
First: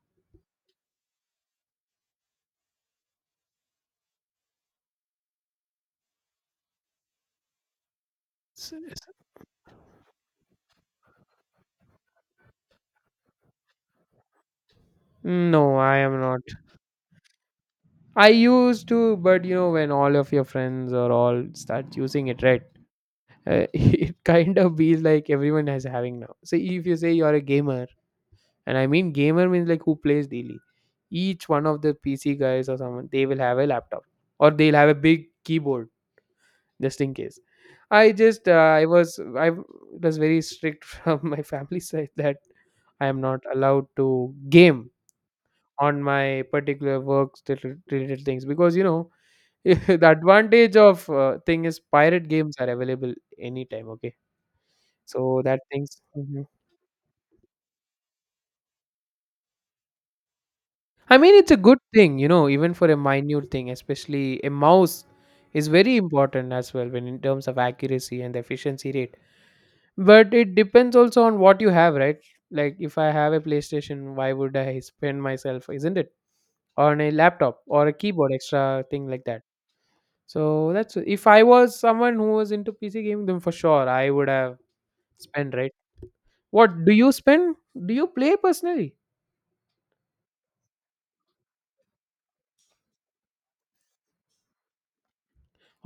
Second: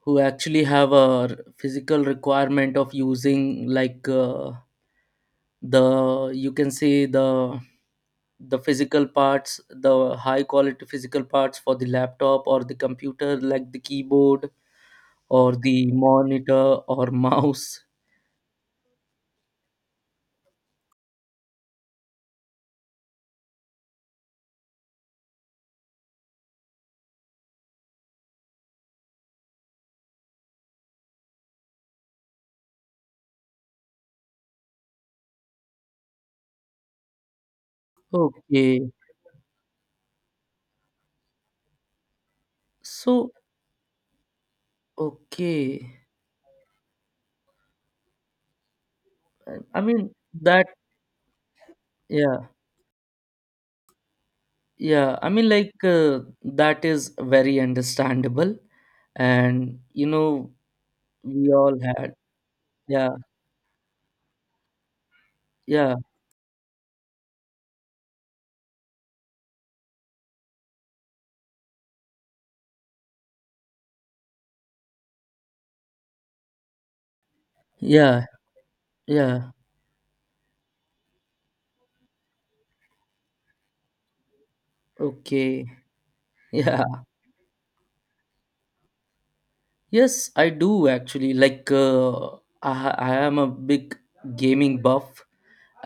[SPEAKER 1] who actually have a r- physical requirement of using, like uh, the, you can say, the the
[SPEAKER 2] S-
[SPEAKER 1] physical
[SPEAKER 2] s-
[SPEAKER 1] parts, the high quality physical parts, for the laptop or the computer, like the keyboard or
[SPEAKER 2] No,
[SPEAKER 1] the
[SPEAKER 2] I am not.
[SPEAKER 1] monitor or mouse?
[SPEAKER 2] I used to, but you know, when all of your friends or all start using it, right? Uh, it kind of be like everyone is having now. So if you say you're a gamer, and I mean gamer means like who plays daily, each one of the P C guys or someone, they will have a laptop or they'll have a big keyboard just in case. I just uh, I
[SPEAKER 1] Okay,
[SPEAKER 2] was I was very strict from my family side, that I am
[SPEAKER 1] so,
[SPEAKER 2] not allowed to game
[SPEAKER 1] okay.
[SPEAKER 2] on my particular works related related things because you know.
[SPEAKER 1] i I
[SPEAKER 2] The
[SPEAKER 1] mean that.
[SPEAKER 2] advantage of, uh, thing is pirate
[SPEAKER 1] Yeah.
[SPEAKER 2] games are available anytime, okay?
[SPEAKER 1] Yeah, I
[SPEAKER 2] So
[SPEAKER 1] mean,
[SPEAKER 2] that
[SPEAKER 1] like,
[SPEAKER 2] things.
[SPEAKER 1] uh,
[SPEAKER 2] Mhm.
[SPEAKER 1] that is very understandable. And, you know,
[SPEAKER 2] I mean, it's
[SPEAKER 1] we
[SPEAKER 2] a good
[SPEAKER 1] all had,
[SPEAKER 2] thing, you know, even for a
[SPEAKER 1] yeah,
[SPEAKER 2] minute thing, especially a mouse is
[SPEAKER 1] yeah,
[SPEAKER 2] very important as well when in terms of accuracy and efficiency rate. But it depends also on what you have, right? Like if I have a PlayStation, why would I spend myself, isn't it? On a laptop or a
[SPEAKER 1] yeah,
[SPEAKER 2] keyboard, extra thing like that.
[SPEAKER 1] yeah,
[SPEAKER 2] So that's if I was someone who was into P C gaming, then for sure I would have spent,
[SPEAKER 1] okay,
[SPEAKER 2] right? What
[SPEAKER 1] yeah.
[SPEAKER 2] do you spend? Do you play personally?
[SPEAKER 1] Yes, I do actually. Like, uh, I, I am a big gaming buff,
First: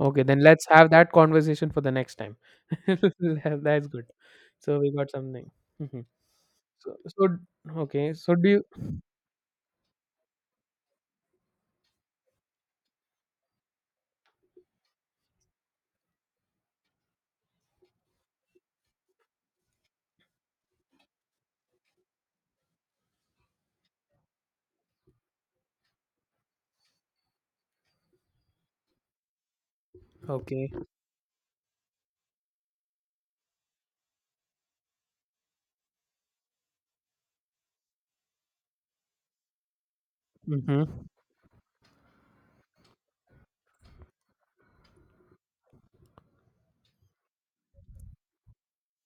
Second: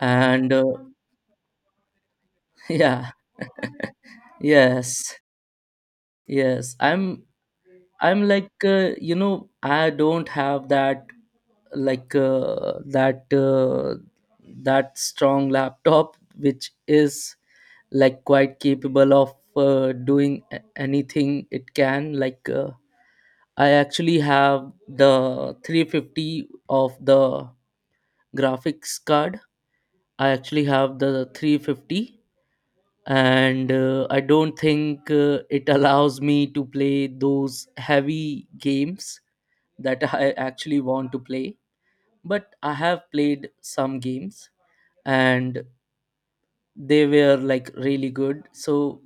[SPEAKER 2] Okay, then
[SPEAKER 1] uh,
[SPEAKER 2] let's have that conversation for the next time.
[SPEAKER 1] yeah,
[SPEAKER 2] That's good. So we got
[SPEAKER 1] yes,
[SPEAKER 2] something. Mhm.
[SPEAKER 1] yes.
[SPEAKER 2] So,
[SPEAKER 1] I'm
[SPEAKER 2] so okay.
[SPEAKER 1] I'm
[SPEAKER 2] So do
[SPEAKER 1] like,
[SPEAKER 2] you?
[SPEAKER 1] uh, you know, I don't have that, like uh, that uh, that strong laptop, which is like quite capable of uh, doing a- anything it can. Like, uh, I actually have the three fifty of the graphics card. I actually
[SPEAKER 2] Okay.
[SPEAKER 1] have the three fifty, and uh, I don't think uh, it allows me to play those heavy games that I actually
[SPEAKER 2] Hmm.
[SPEAKER 1] want to play. But I have played some games, and they were like really good. So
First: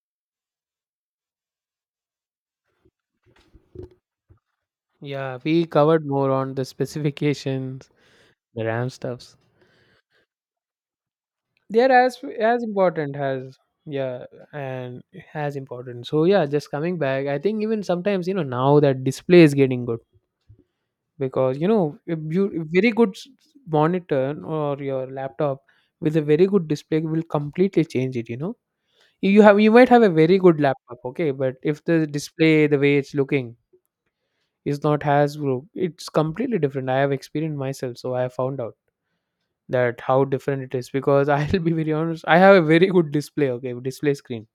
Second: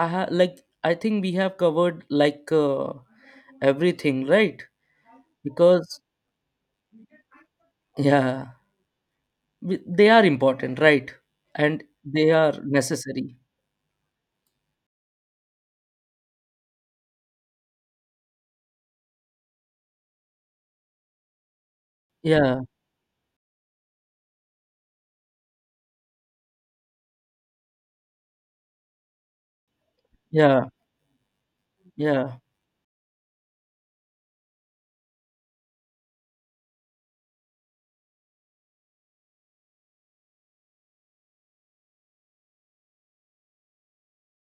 [SPEAKER 1] I ha- like I think we have covered, like uh, everything, right?
[SPEAKER 2] Yeah, we
[SPEAKER 1] Because,
[SPEAKER 2] covered more on the specifications,
[SPEAKER 1] yeah,
[SPEAKER 2] the RAM stuffs.
[SPEAKER 1] we- they are important, right? And
[SPEAKER 2] They're as
[SPEAKER 1] they are
[SPEAKER 2] as important
[SPEAKER 1] necessary.
[SPEAKER 2] as, yeah, and as important. So yeah, just coming back, I think even sometimes, you know now that display is getting good. Because, you know a beau-
[SPEAKER 1] Yeah,
[SPEAKER 2] a very good s- monitor or your laptop with a very good display will completely change it you know you have you might have a very good
[SPEAKER 1] yeah,
[SPEAKER 2] laptop okay, but if the
[SPEAKER 1] yeah,
[SPEAKER 2] display, the way it's looking, is not as good, it's completely different. I have experienced myself, so I have found out that how different it is, because I'll be very honest, I have a very good display, okay, display screen,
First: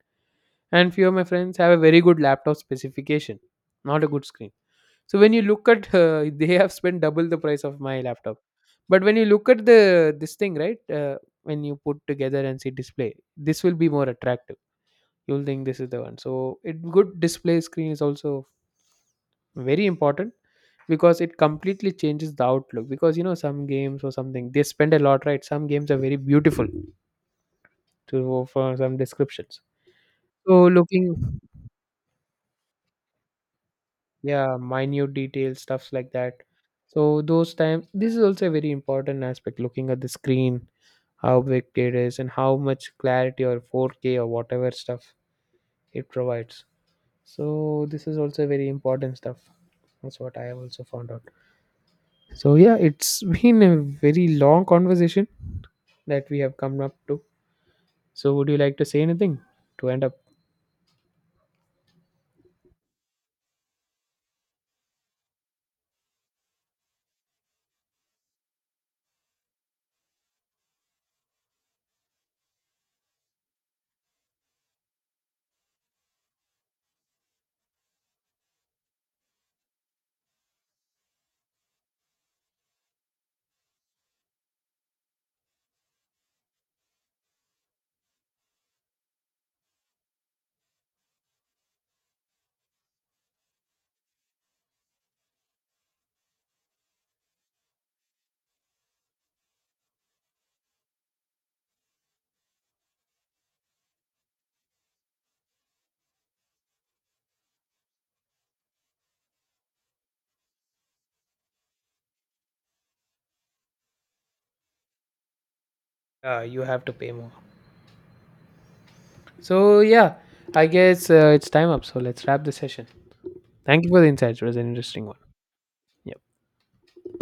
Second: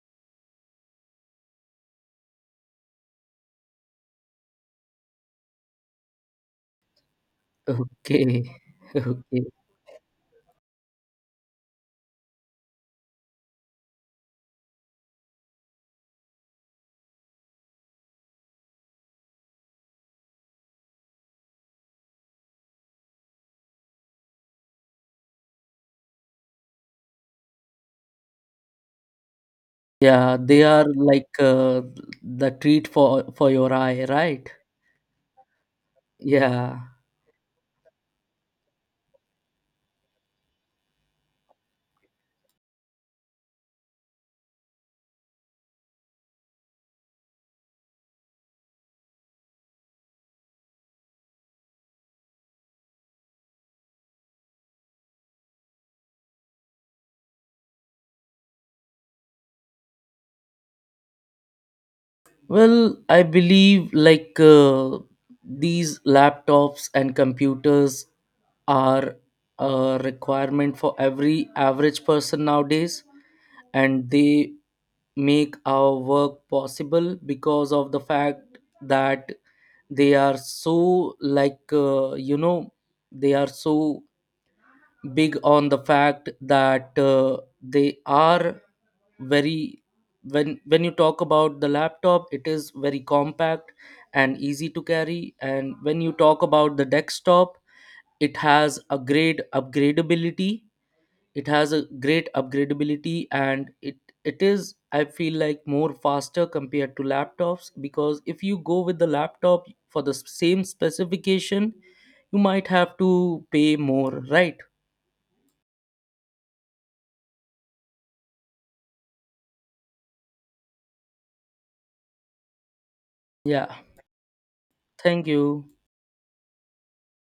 [SPEAKER 2] and few of my friends have a very good laptop specification, not a good screen. So when you look at, uh, they have spent double the price of my
[SPEAKER 1] okay,
[SPEAKER 2] laptop. But when you
[SPEAKER 1] okay.
[SPEAKER 2] look at the this thing, right? Uh, when you put together and see display, this will be more attractive. You'll think this is the one. So it good display screen is also very important, because it completely changes the outlook. Because you know some games or something, they spend a lot, right? Some games are very beautiful to for some descriptions.
[SPEAKER 1] Yeah, they
[SPEAKER 2] So
[SPEAKER 1] are like,
[SPEAKER 2] looking,
[SPEAKER 1] uh, the treat for for your eye, right?
[SPEAKER 2] yeah, minute details stuffs like that.
[SPEAKER 1] Yeah.
[SPEAKER 2] So those times, this is also a very important aspect, looking at the screen, how big it is and how much clarity or four K or whatever stuff it provides. So this is also very important stuff. That's what I have also found out. So yeah, it's been a very long conversation that we have come up to. So would you like to say anything to end up?
[SPEAKER 1] Well, I believe, like uh, these laptops and computers are a requirement for every average person nowadays, and they make our work possible, because of the fact that they are so, like, uh, you know they are so big on the fact that, uh, they are very. When when you talk about the laptop, it is very compact and easy to carry, and when you talk about the desktop, it has a great upgradability. It has a great upgradability and it it is, I feel, like more faster compared to laptops, because if you go with the laptop for the s- same specification, you might have to pay more, right?
[SPEAKER 2] Uh, you have to pay more, so yeah, I guess, uh, it's time up, so let's wrap the session.
[SPEAKER 1] Yeah.
[SPEAKER 2] Thank you for the insights. It was an interesting one.
[SPEAKER 1] Thank you.
[SPEAKER 2] Yeah.